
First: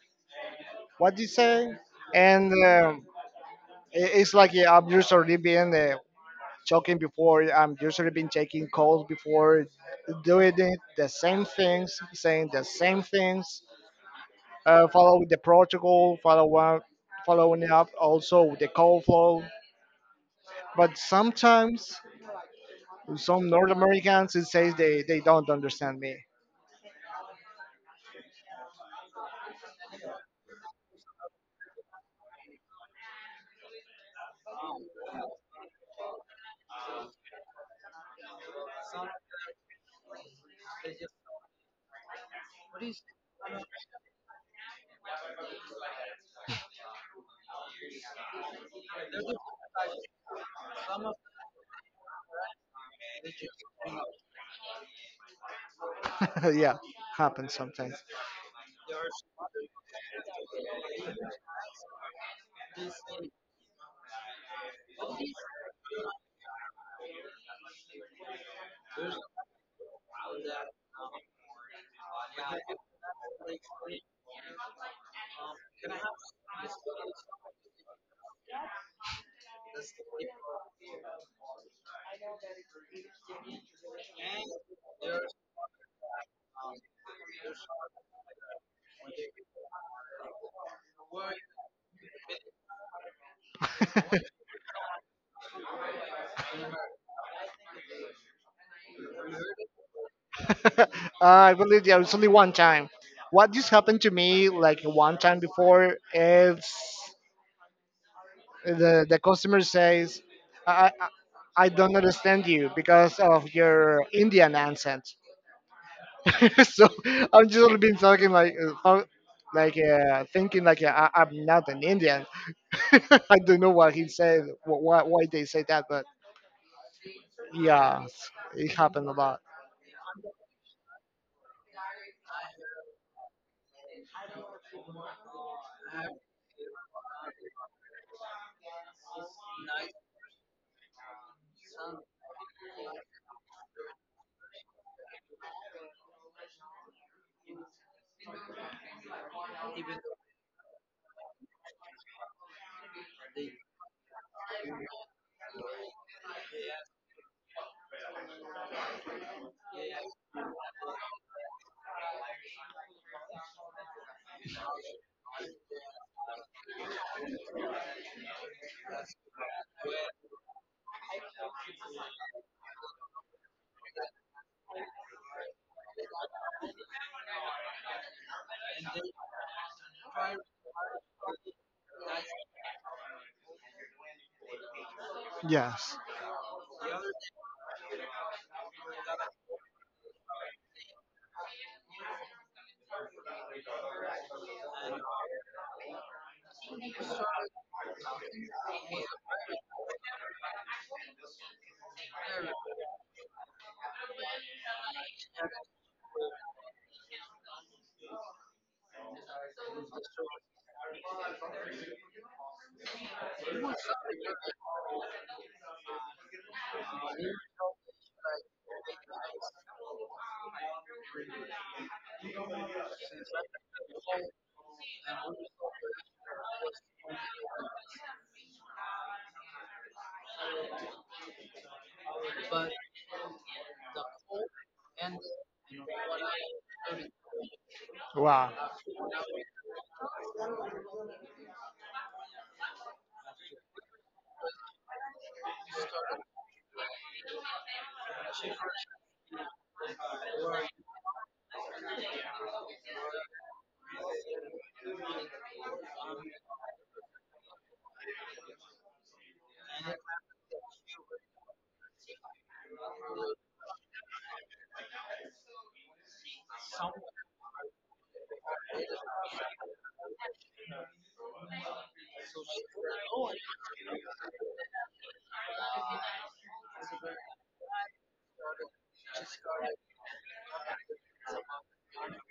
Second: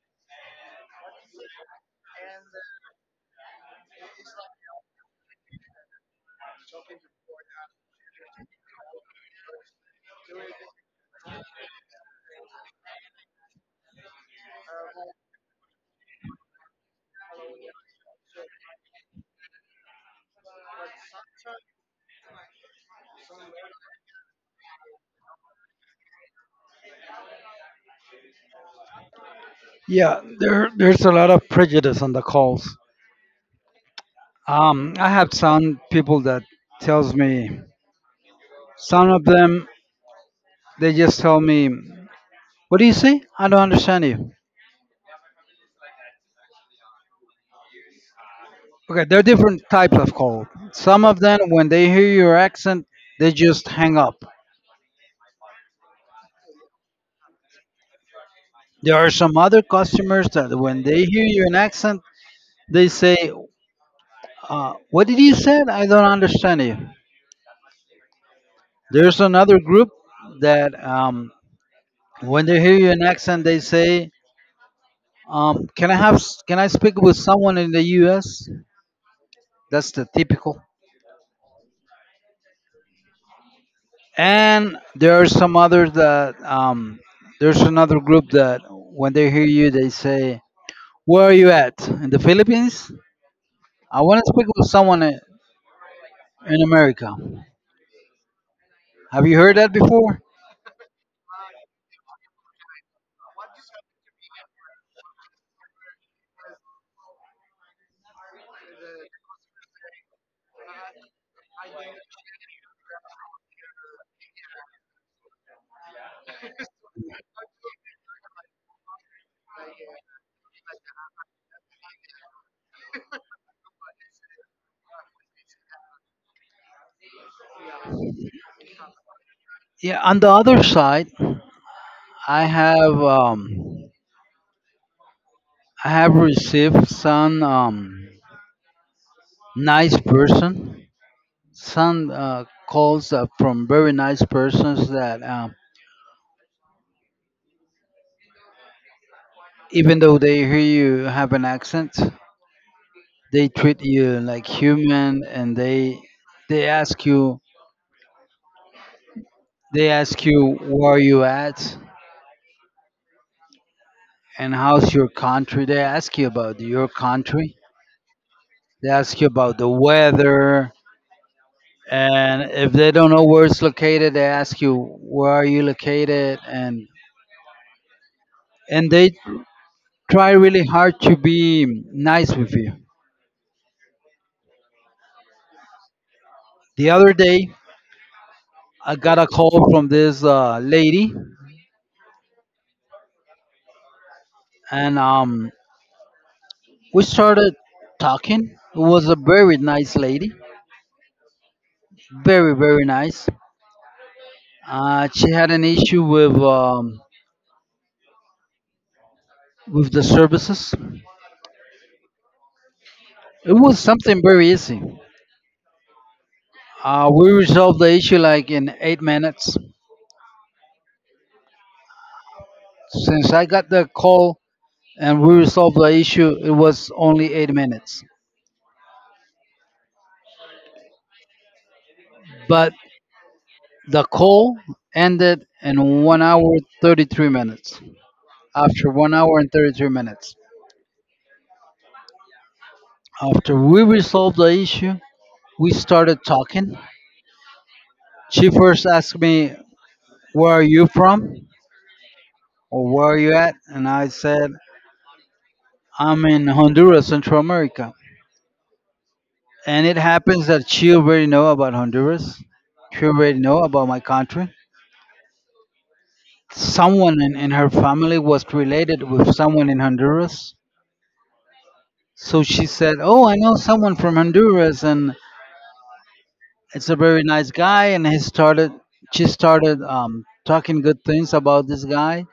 Speaker 2: What did you say? And I- it's like yeah, I'm usually being talking before. I'm usually been taking calls before, doing it, the same things, saying the same things, following the protocol, follow up, following up also with the call flow. But sometimes some North Americans it says they don't understand me.
Speaker 1: Yeah, there's a lot of prejudice on the calls. I have some people that tells me, some of them they just tell me, "What do you say? I don't understand you." Okay, there are different types of cold. Some of them, when they hear your accent, they just hang up.
Speaker 2: Yeah, happens sometimes.
Speaker 1: There are some other customers that, when they hear you in accent, they say, "What did you say? I don't understand you." There's another group that, um, when they hear you in accent, they say, "Can I have? Can I speak with someone in the U.S.?" That's the typical. And there are some others that there's another group that, when they hear you, they say, "Where are you at? In the Philippines? I want to speak with someone in America." Have you heard that before?
Speaker 2: I believe there was only one time. What just happened to me like one time before is the customer says, I, I I don't understand you because of your Indian accent. So I'm just been talking like like thinking like I'm not an Indian. I don't know what he said, why why they say that, but yeah, it happened a lot.
Speaker 1: Yeah. On the other side, I have um, I have received some nice person, some calls from very nice persons that even though they hear you have an accent, they treat you like human, and they ask you, they ask you where are you at, and how's your country? They ask you about your country. They ask you about the weather. And if they don't know where it's located, they ask you where are you located, and they try really hard to be nice with you.
Speaker 2: Yes.
Speaker 1: The other day, I got a call from this lady, and we started talking. It was a very nice lady, very very nice. She had an issue with the services. It was something very easy. We resolved the issue like in 8 minutes. Since I got the call and we resolved the issue, it was only 8 minutes. But the call ended in 1 hour, 33 minutes.
Speaker 2: Wow.
Speaker 1: After 1 hour and 33 minutes, after we resolved the issue, we started talking. She first asked me, "Where are you from?" or "Where are you at?" And I said, "I'm in Honduras, Central America." And it happens that she already know about Honduras. She already know about my country. Someone in her family was related with someone in Honduras. So she said, "Oh, I know someone from Honduras, and it's a very nice guy," and he started she started talking good things about this guy.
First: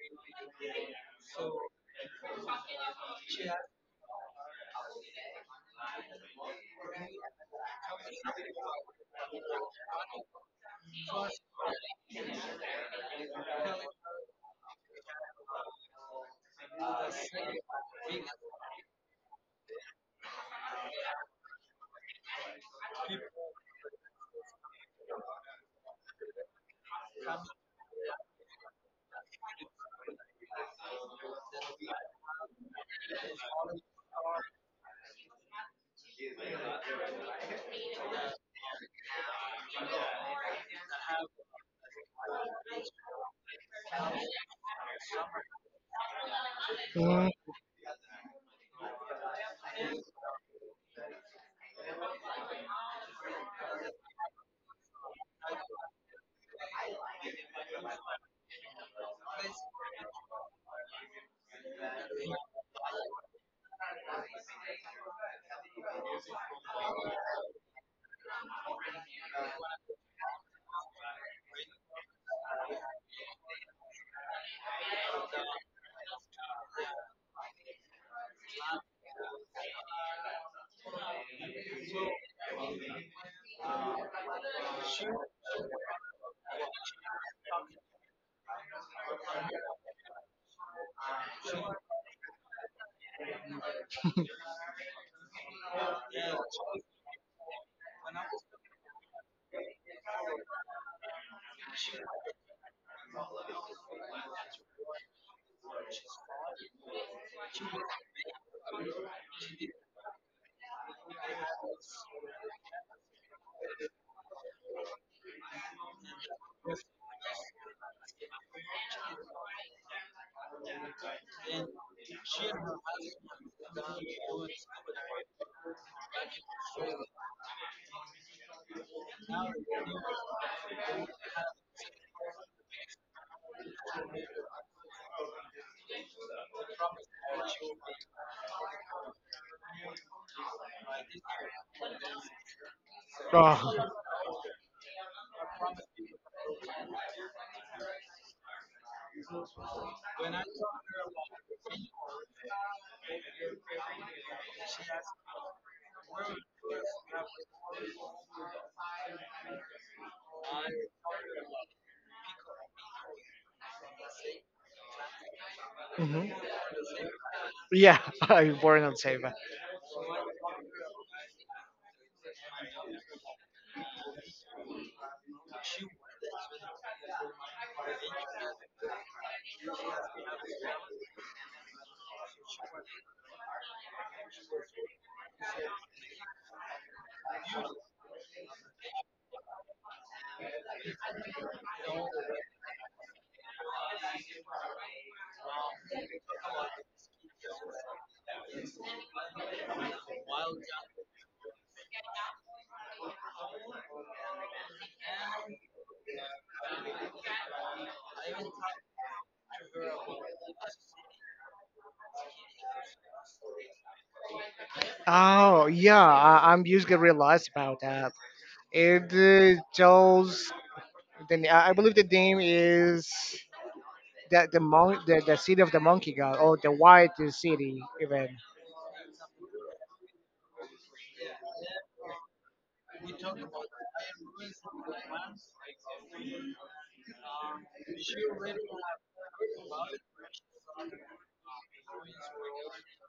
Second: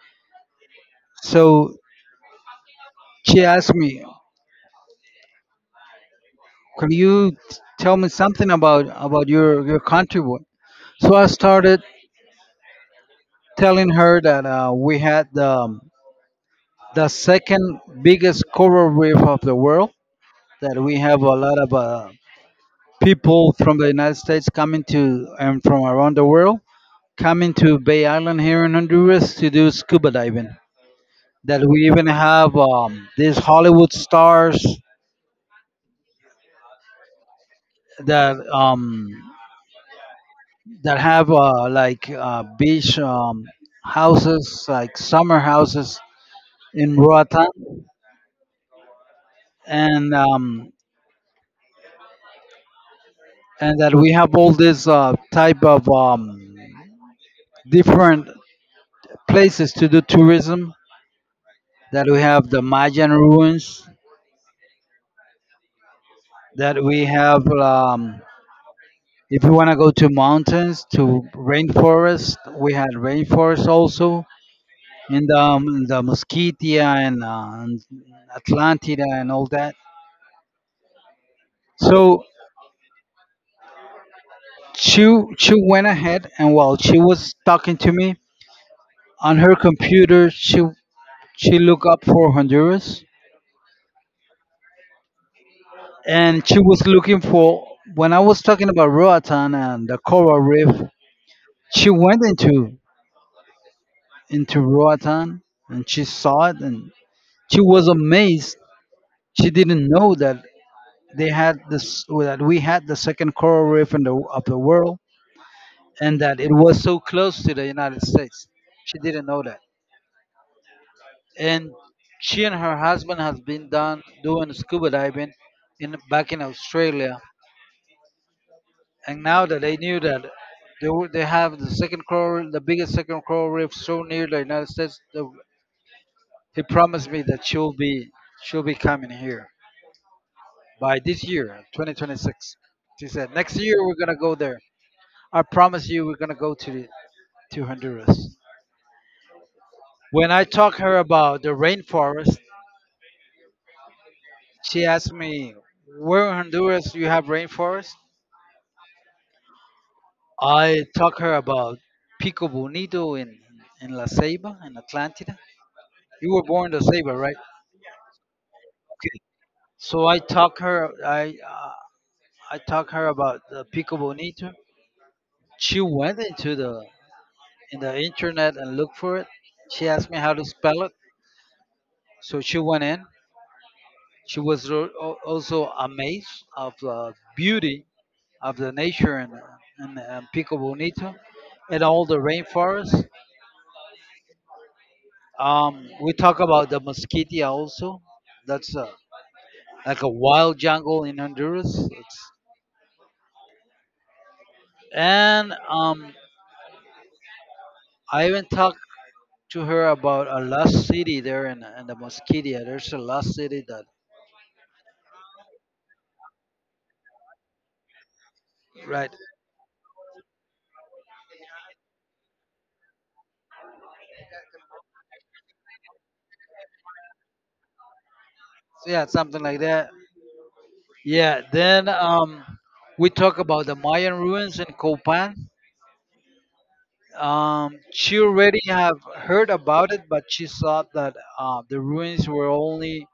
Speaker 1: So she asked me, "Can you tell me something about your country?" So I started telling her that we had the second biggest coral reef of the world, that we have a lot of people from the United States coming to and from around the world, coming to Bay Island here in Honduras to do scuba diving, that we even have these Hollywood stars that that have beach houses, like summer houses in
Speaker 2: Mhm.
Speaker 1: Roatan, and um, and that we have all this type of different places to do tourism. That we have the Mayan ruins. That we have, if you want to go to mountains, to rainforest, we had rainforest also in the Mosquitia, and Atlantida, and all that. So she went ahead, and while she was talking to me on her computer, she looked up for Honduras, and she was looking for, when I was talking about Roatan and the coral reef. She went into Roatan, and she saw it, and she was amazed. She didn't know that they had this that we had the second coral reef in the of the world, and that it was so close to the United States. She didn't know that, and she and her husband has been done doing scuba diving in back in Australia. And now that they knew that they, were- they have the second coral, the biggest second coral reef so near the United States, he promised me that she'll be, she'll be coming here by this year, 2026. She said, "Next year we're
Speaker 2: Oh.
Speaker 1: gonna go there. I promise you we're gonna go to the, to Honduras." When I talked her about the rainforest, she asked me, "Where in Honduras you have rainforest?" I talked her about Pico Bonito in La Ceiba in Atlantida. You
Speaker 2: Mhm.
Speaker 1: were born in La Ceiba, right?
Speaker 2: Yeah, I'm born on
Speaker 1: Okay.
Speaker 2: Saver.
Speaker 1: So I talked her. I talked her about the Pico Bonito. She went into the in the internet and looked for it. She asked me how to spell it. So she went in. She was also amazed of the beauty of the nature, and and Pico Bonito and all the rainforest. We talk about the Mosquitia also. That's a, like a wild jungle in Honduras. It's, and I even talk to her about a lost city there in the Mosquitia. There's a lost city that,
Speaker 2: Oh, yeah, I, I'm usually realized about that.
Speaker 1: right?
Speaker 2: It tells I believe the name is the city of the monkey god or the white city even.
Speaker 1: So yeah, something like that. Yeah. Then we talk about the Mayan ruins in Copan. She already have heard about it, but she thought that the ruins were only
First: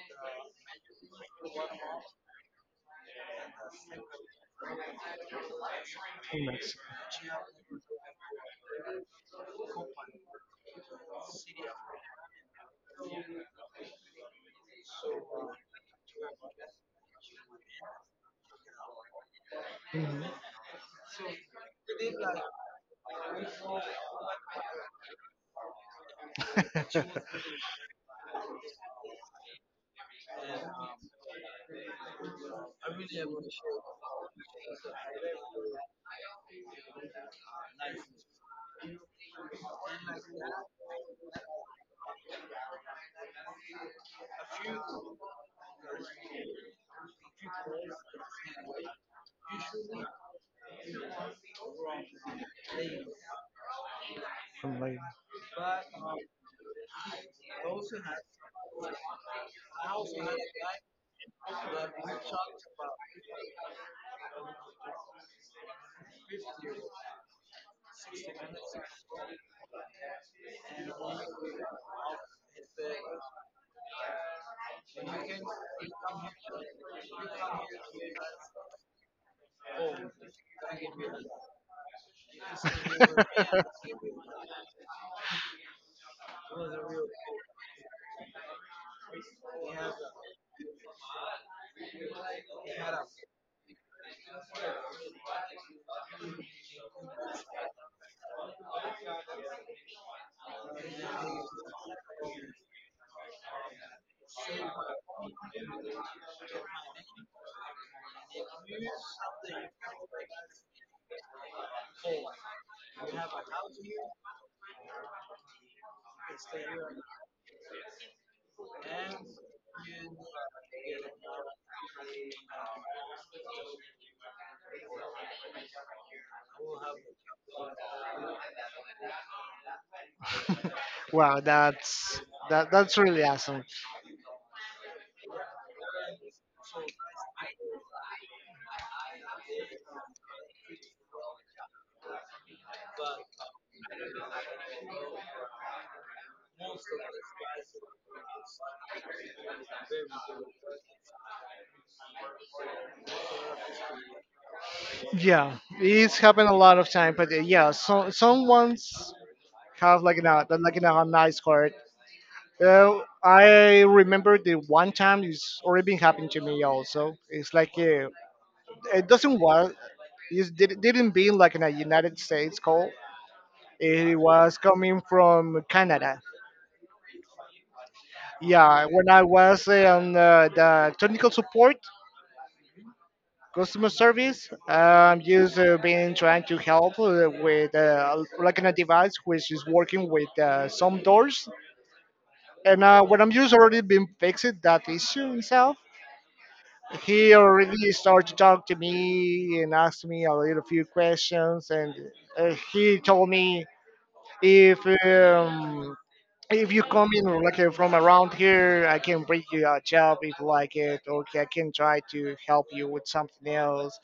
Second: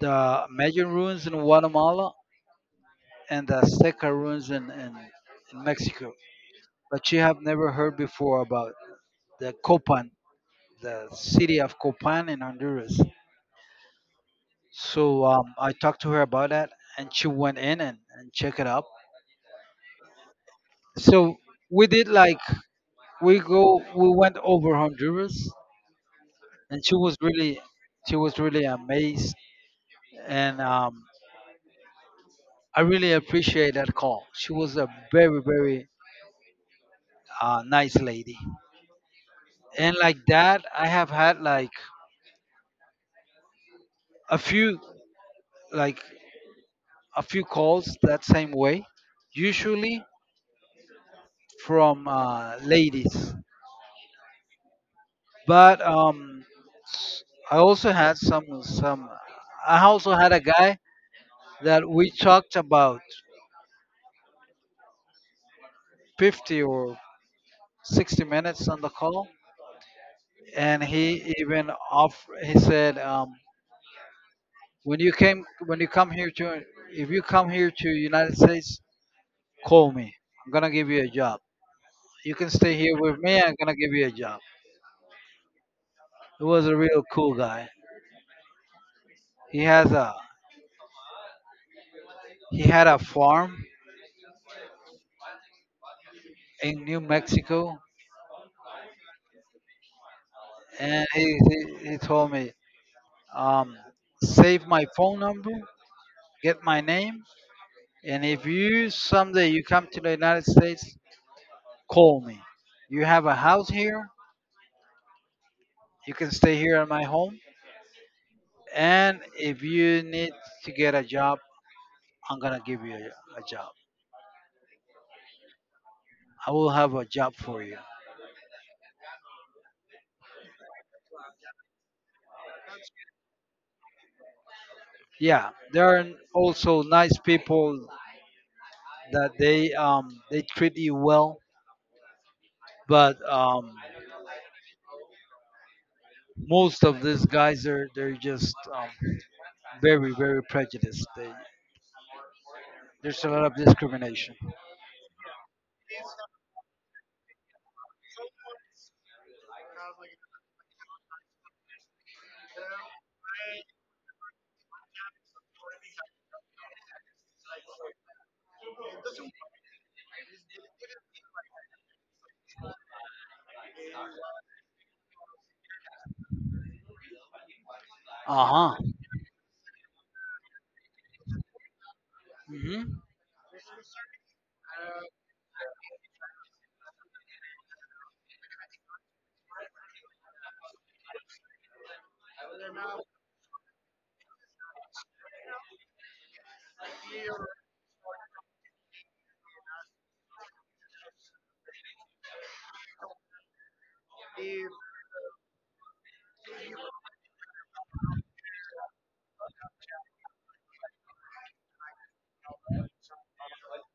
Speaker 1: the Mayan ruins in Guatemala, and the Azteca ruins in Mexico.
Speaker 2: In Mexico.
Speaker 1: But she have never heard before about the Copan, the city of Copan in Honduras. So I talked to her about that, and she went in and checked it up. So we did like we go we went over Honduras, and she was really amazed, and I really appreciate that call. She was a very very nice lady, and like that I have had like a few like a few calls that same way, usually from ladies,
Speaker 2: From like-
Speaker 1: but. I also had some, I also had a guy that we talked about 50 or 60 minutes on the call, and he even off. He said, "When you came, when you come here to, if you come here to United States, call me. I'm gonna give you a job. You can stay here with me. I'm gonna give you a job." He was a real cool guy. He has a he had a farm in New Mexico, and he told me, um, "Save my phone number, get my name, and if you someday you come to the United States, call me. You have a house here, you can stay here at my home, and if you need to get a job, I'm gonna give you a job. I will have a job for you."
Speaker 2: Wow, that's that's really awesome.
Speaker 1: Yeah, there are also nice people that they treat you well, but most of these guys are they're just very very prejudiced. They There's a lot of discrimination.
Speaker 2: Yeah, it's happened a lot of time, but yeah, so someone's have like an a nice card. I remember the one time it's already been happening to me also. It's like it doesn't was it didn't be like in a United States call. It was coming from Canada.
Speaker 1: Uh huh.
Speaker 2: Yeah, when I was on the technical support
Speaker 1: hmm
Speaker 2: customer service, just been trying to help with like in a device which is working with some doors. And when I'm just already been fixing that issue itself, he already started to talk to me and asked me a little few questions and he told me if um, if you come in like from around here I can bring you a job if you like it, or I can try to help you with something else.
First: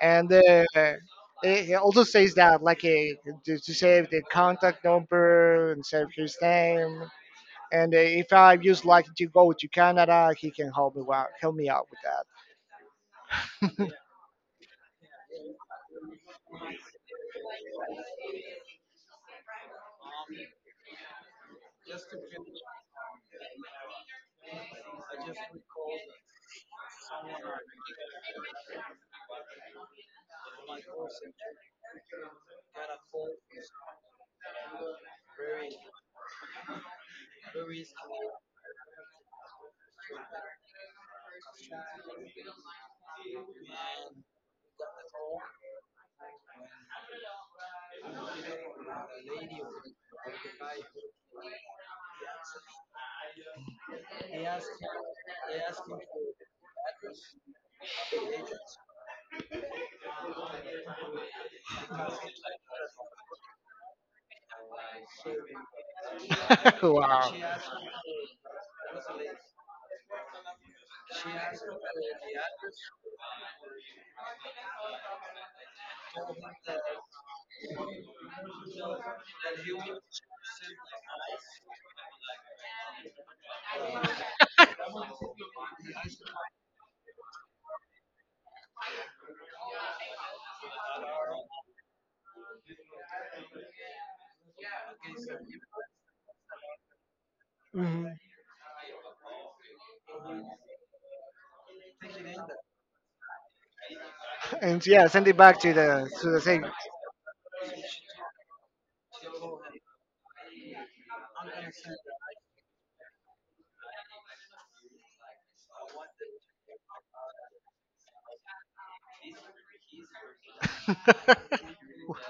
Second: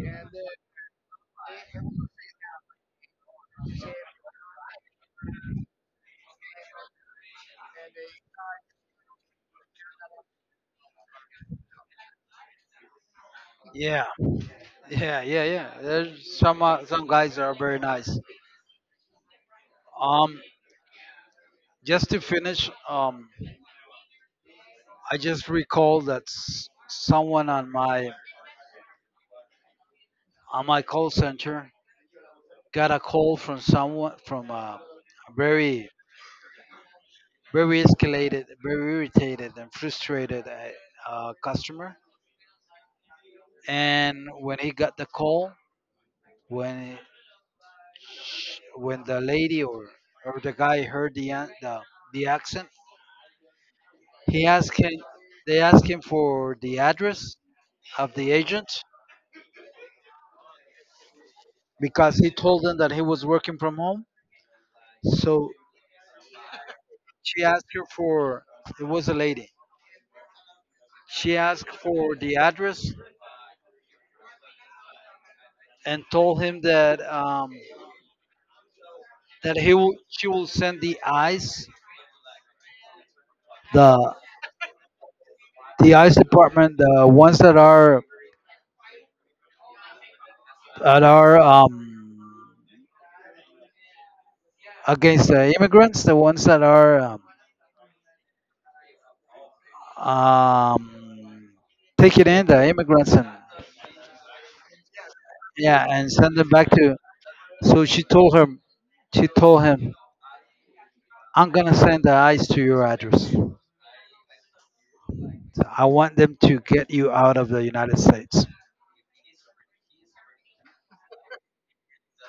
Speaker 2: And it it also says that like to save the contact number and save his name, and if I just like to go to Canada he can help me out with that.
Speaker 1: Yeah, yeah. There's some guys are very nice. Um, just to finish, I just recall that someone on my call center got a call from someone from a very very escalated, very irritated and frustrated customer. And when he got the call, when when the lady or the guy heard the accent, he asked him, they asked him for the address of the agent, because he told them that he was working from home. So
Speaker 2: Wow.
Speaker 1: she asked her for, it was a lady. She asked for the address and told him that she will send the eyes, the the eyes department, the ones that are that are um, against the immigrants, the ones that are
Speaker 2: Mhm.
Speaker 1: um, um, taking in the immigrants and,
Speaker 2: And yeah, send it back
Speaker 1: yeah, and
Speaker 2: to
Speaker 1: send
Speaker 2: the
Speaker 1: them
Speaker 2: thing.
Speaker 1: back to. So she told him, "I'm gonna send the ice to your address. So I want them to get you out of the United States."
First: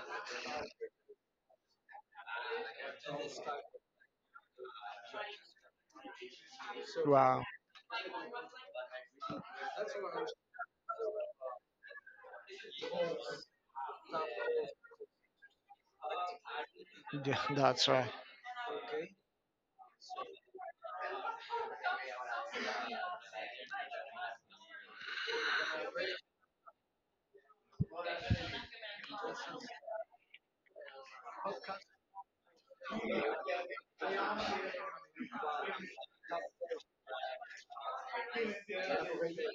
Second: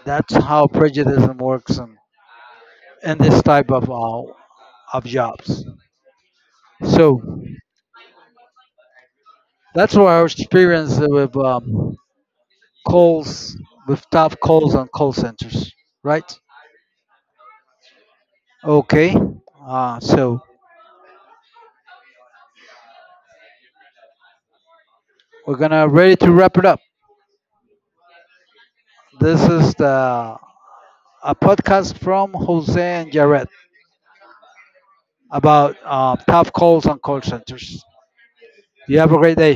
Speaker 1: That's how prejudice works in this type of jobs. So
Speaker 2: Wow.
Speaker 1: that's what our experience with calls, with top calls on call centers, right?
Speaker 2: Yeah, that's right.
Speaker 1: Okay. So we're gonna ready to wrap it up. This is the a podcast from Jose and Jared, about tough calls on call centers. You have a great day.